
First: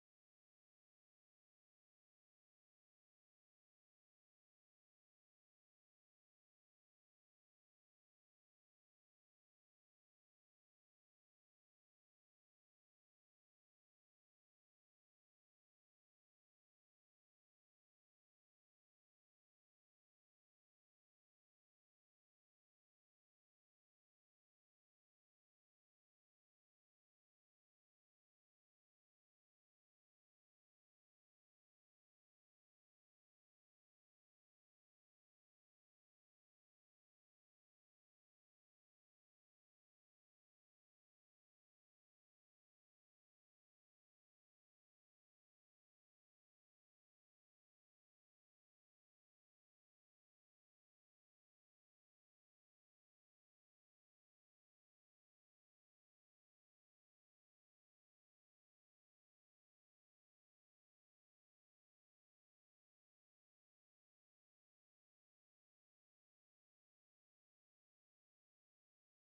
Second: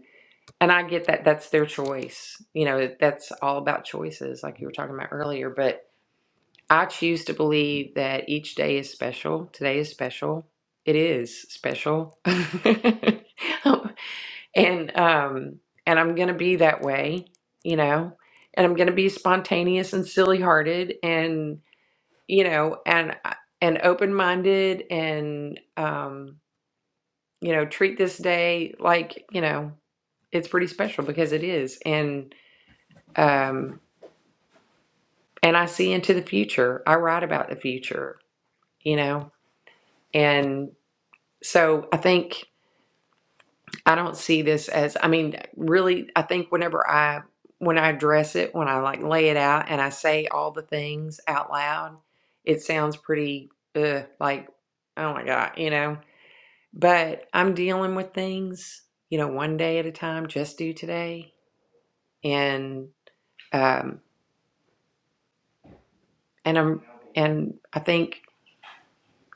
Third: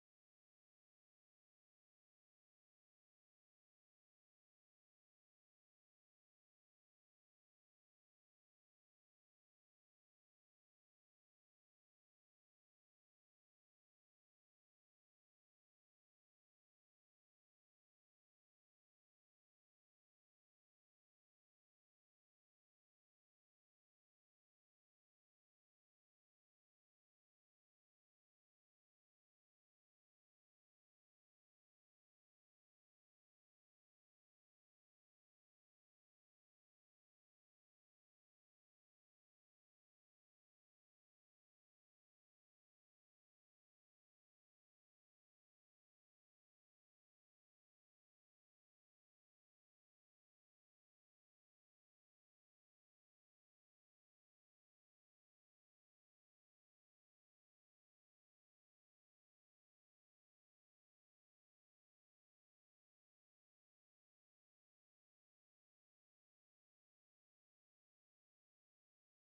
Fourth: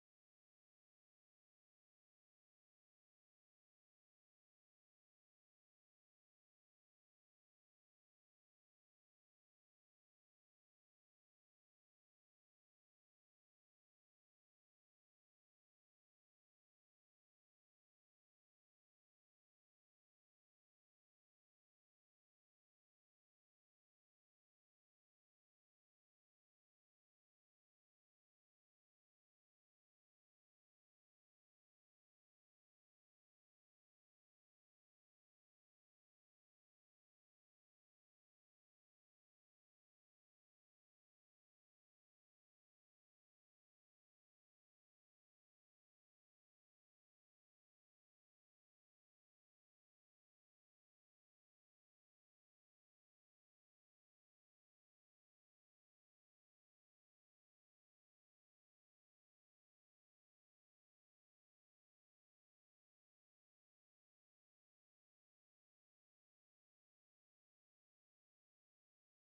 A: and I get that that's their choice. You know, that's all about choices, like you were talking about earlier. But I choose to believe that each day is special. Today is special. It is special, and um, and I'm gonna be that way. You know, and I'm gonna be spontaneous and silly hearted, and you know, and uh, and open minded, and um, you know, treat this day like you know it's pretty special because it is, and um, and I see into the future. I write about the future, you know, and so I think I don't see this as. I mean, really, I think whenever I when I address it, when I like lay it out, and I say all the things out loud, it sounds pretty uh, like oh my god, you know. But I'm dealing with things, you know, one day at a time. Just do today, and um, and I'm and I think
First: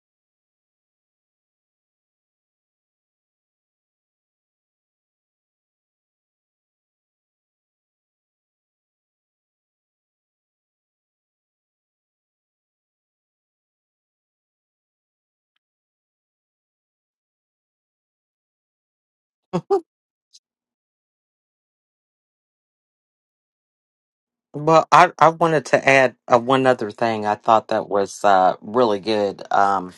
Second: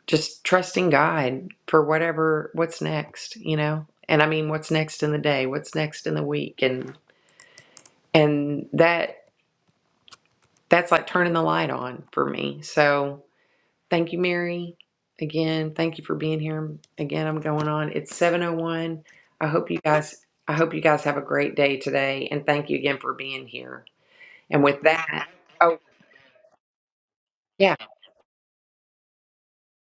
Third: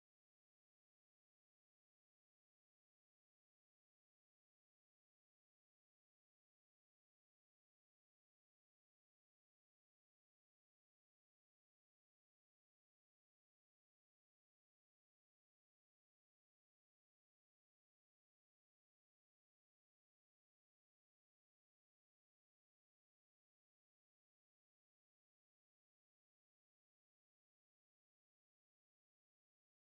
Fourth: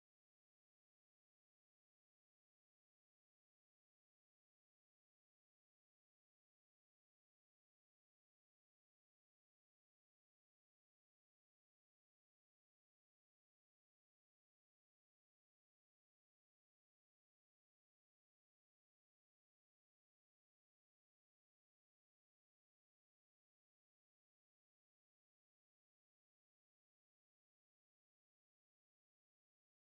A: just trusting God for whatever what's next, you know? And I mean what's next in the day, what's next in the week and and that that's like turning the light on for me. So, thank you Mary again. Thank you for being here. Again, I'm going on. It's 701. I hope you guys I hope you guys have a great day today and thank you again for being here. And with
B: Well, I,
A: that,
B: I wanted
A: oh
B: to add uh, one other thing. I
A: yeah.
B: thought that was uh, really good, um,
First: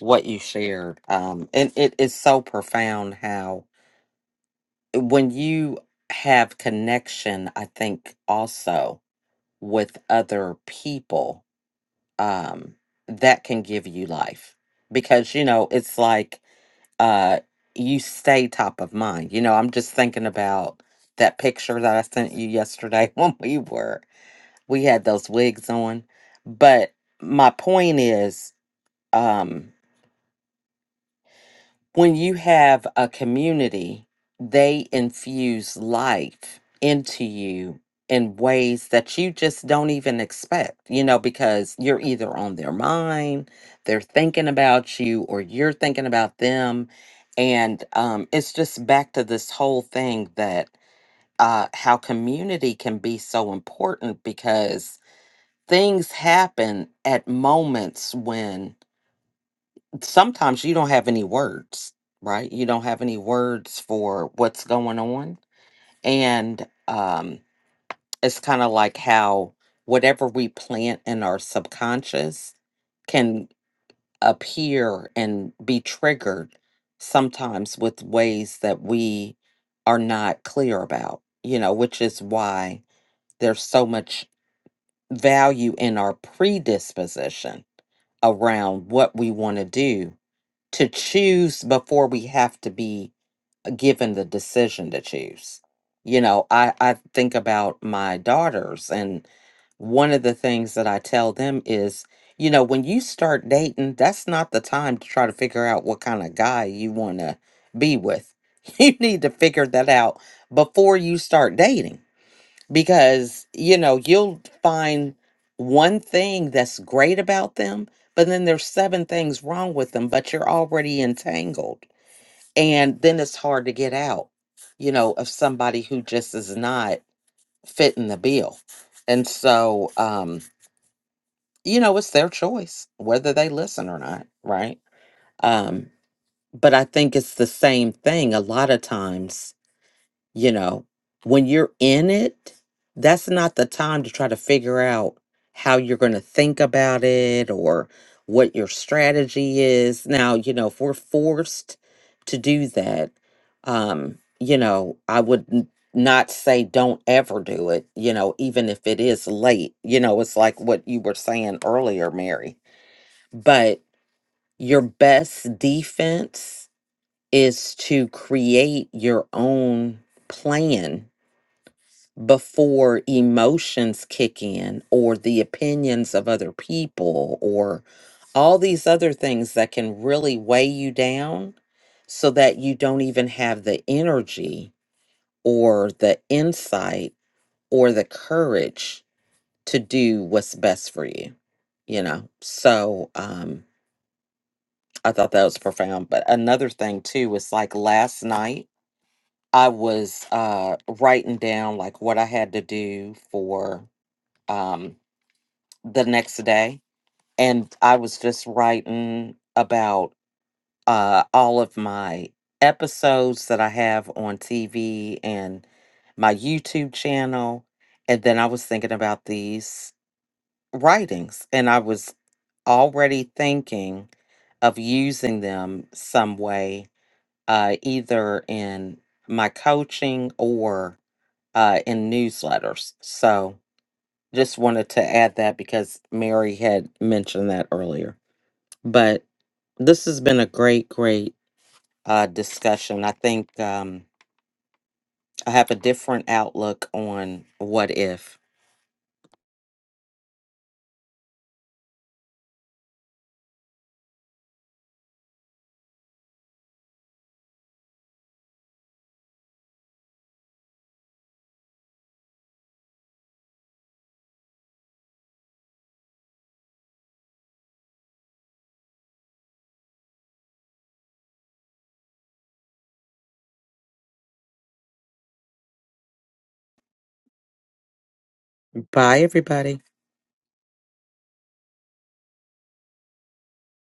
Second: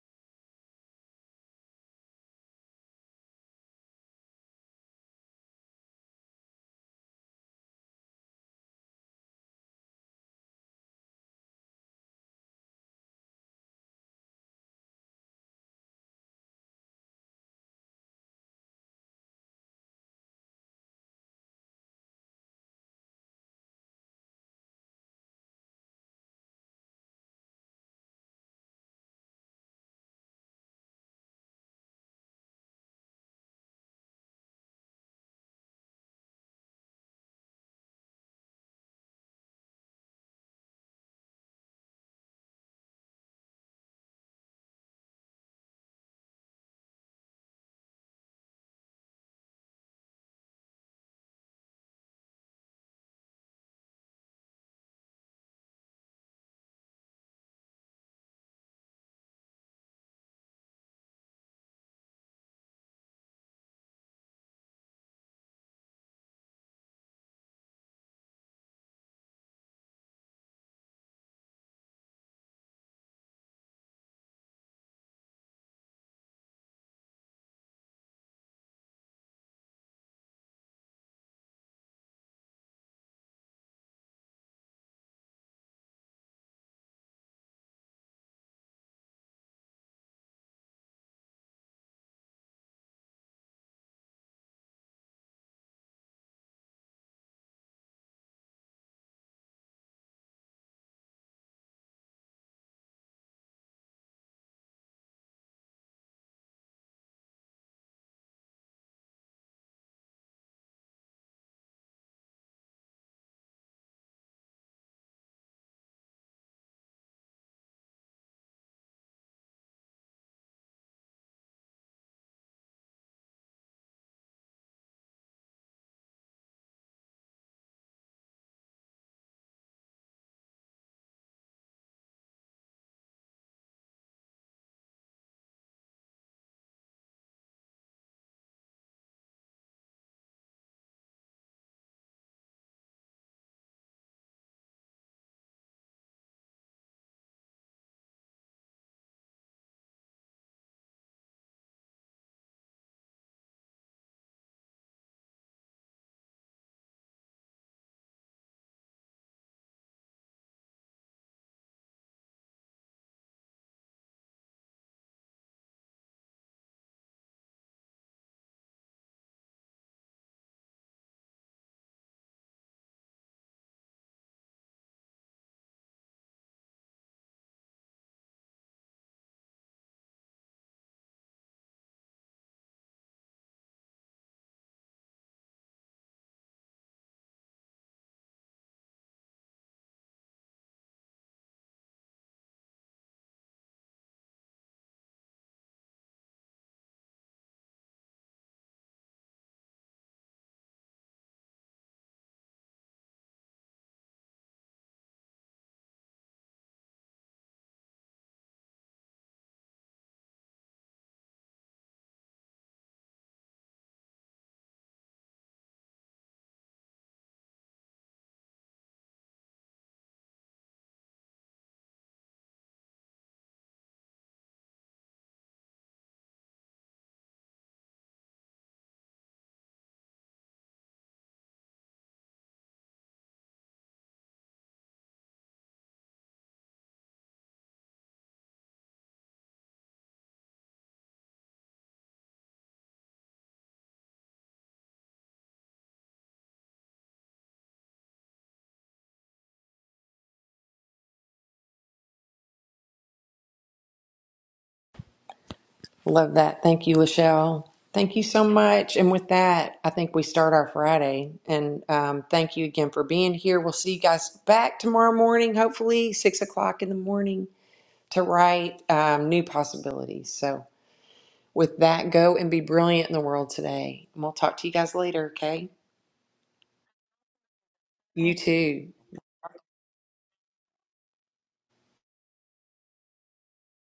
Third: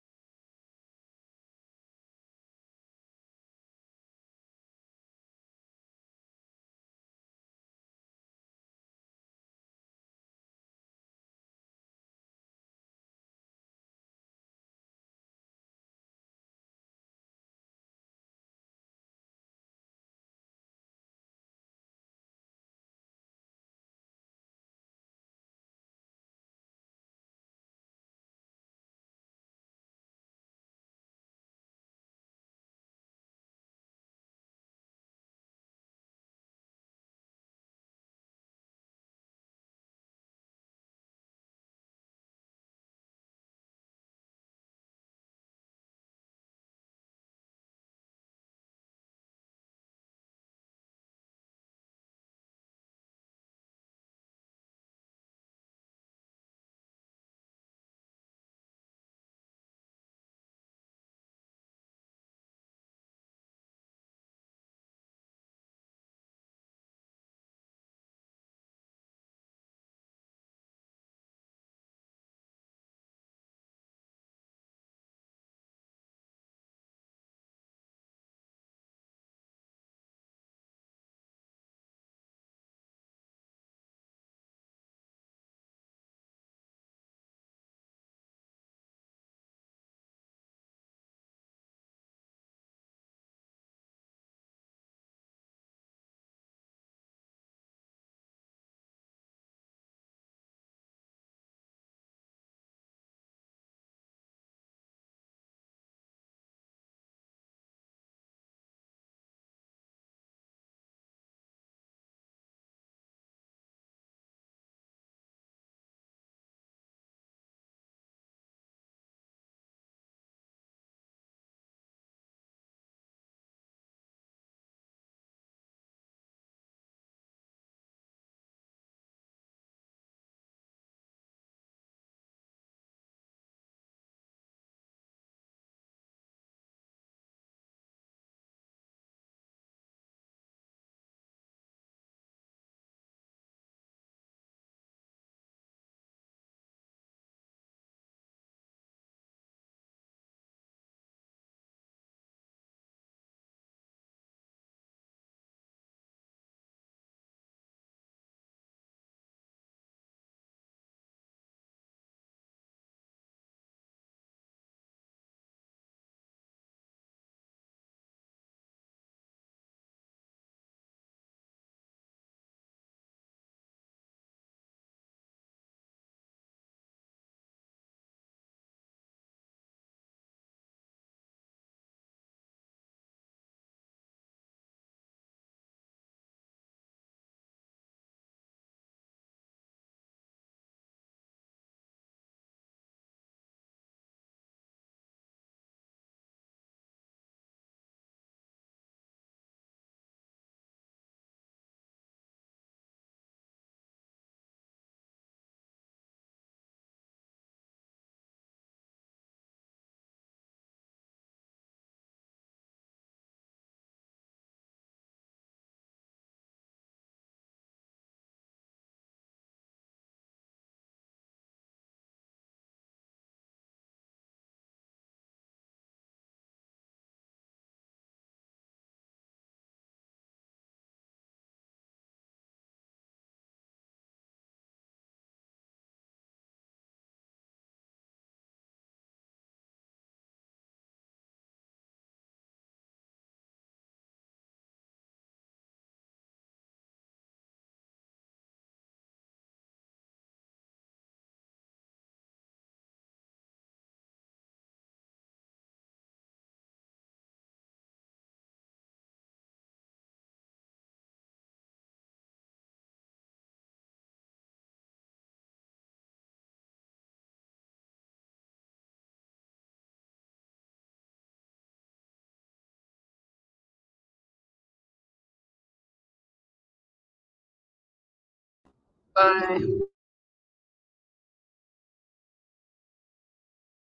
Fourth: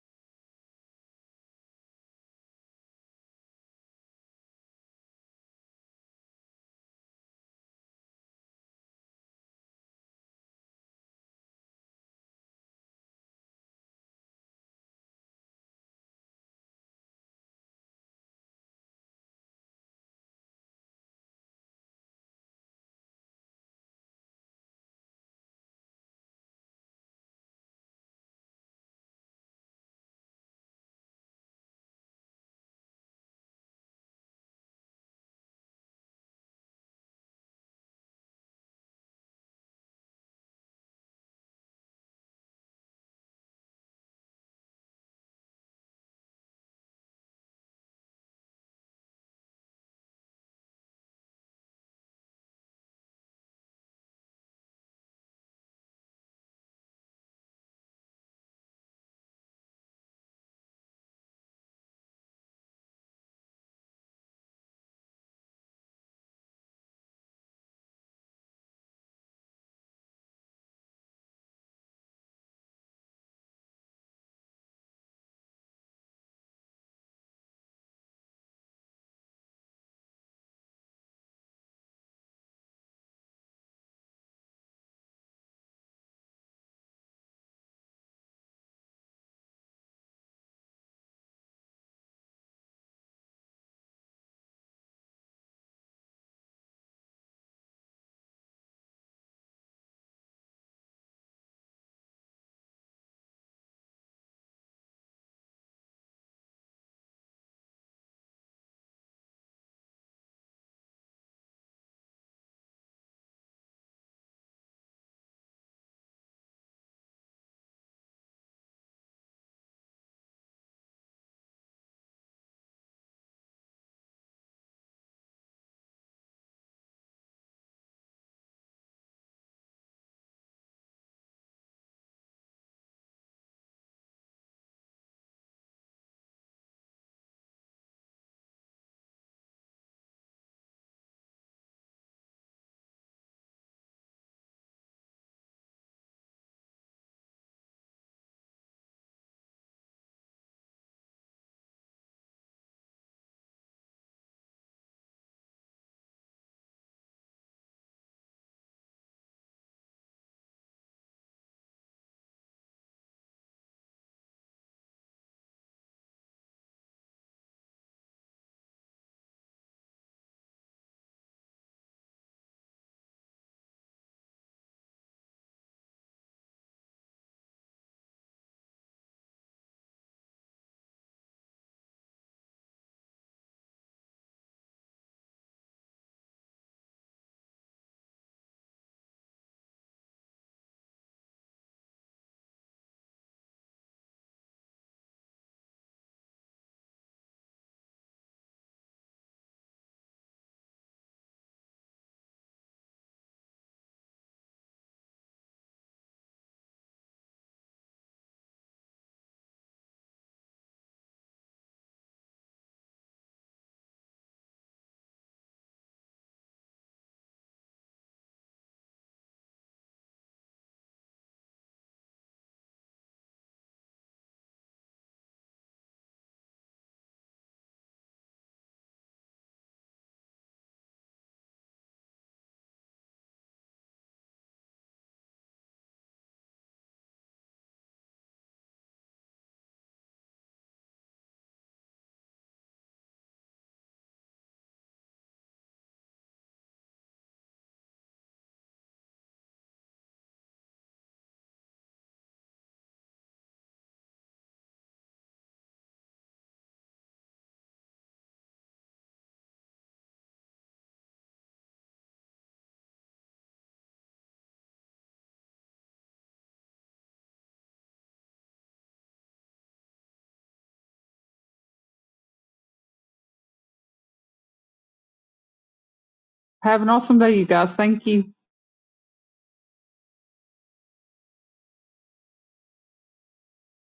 B: what you shared. Um, and it is so profound how when you have connection, I think also with other people, um, that can give you life. Because, you know, it's like uh you stay top of mind. You know, I'm just thinking about that picture that I sent you yesterday when we were we had those wigs on. But my point is, um when you have a community, they infuse life into you in ways that you just don't even expect, you know, because you're either on their mind, they're thinking about you, or you're thinking about them. And um, it's just back to this whole thing that uh, how community can be so important because things happen at moments when sometimes you don't have any words, right? You don't have any words for what's going on. And um, it's kind of like how whatever we plant in our subconscious can appear and be triggered sometimes with ways that we are not clear about, you know, which is why there's so much value in our predisposition around what we want to do to choose before we have to be given the decision to choose. You know, I, I think about my daughters, and one of the things that I tell them is, you know, when you start dating, that's not the time to try to figure out what kind of guy you want to be with. You need to figure that out before you start dating because you know you'll find one thing that's great about them but then there's seven things wrong with them but you're already entangled and then it's hard to get out you know of somebody who just is not fitting the bill and so um you know it's their choice whether they listen or not right um but i think it's the same thing a lot of times you know when you're in it that's not the time to try to figure out how you're going to think about it or what your strategy is now you know if we're forced to do that um you know i would n- not say don't ever do it you know even if it is late you know it's like what you were saying earlier mary but your best defense is to create your own plan before emotions kick in or the opinions of other people or all these other things that can really weigh you down so that you don't even have the energy or the insight or the courage to do what's best for you you know so um i thought that was profound but another thing too was like last night i was uh writing down like what i had to do for um the next day and I was just writing about uh all of my episodes that I have on TV and my YouTube channel and then I was thinking about these writings and I was already thinking of using them some way uh either in my coaching or uh in newsletters. So just wanted to add that because Mary had mentioned that earlier. But this has been a great, great uh, discussion. I think um, I have a different outlook on what if.
A: Love that. Thank you, Lachelle. Thank you so much. And with that, I think we start our Friday. And um, thank you again for being here. We'll see you guys back tomorrow morning, hopefully six o'clock in the morning, to write um, new possibilities. So with that, go and be brilliant in the world today. And we'll talk to you guys later. Okay.
C: Have an awesome day, you guys. Thank you.
A: You too.
B: Bye,
D: Bye.
B: everybody.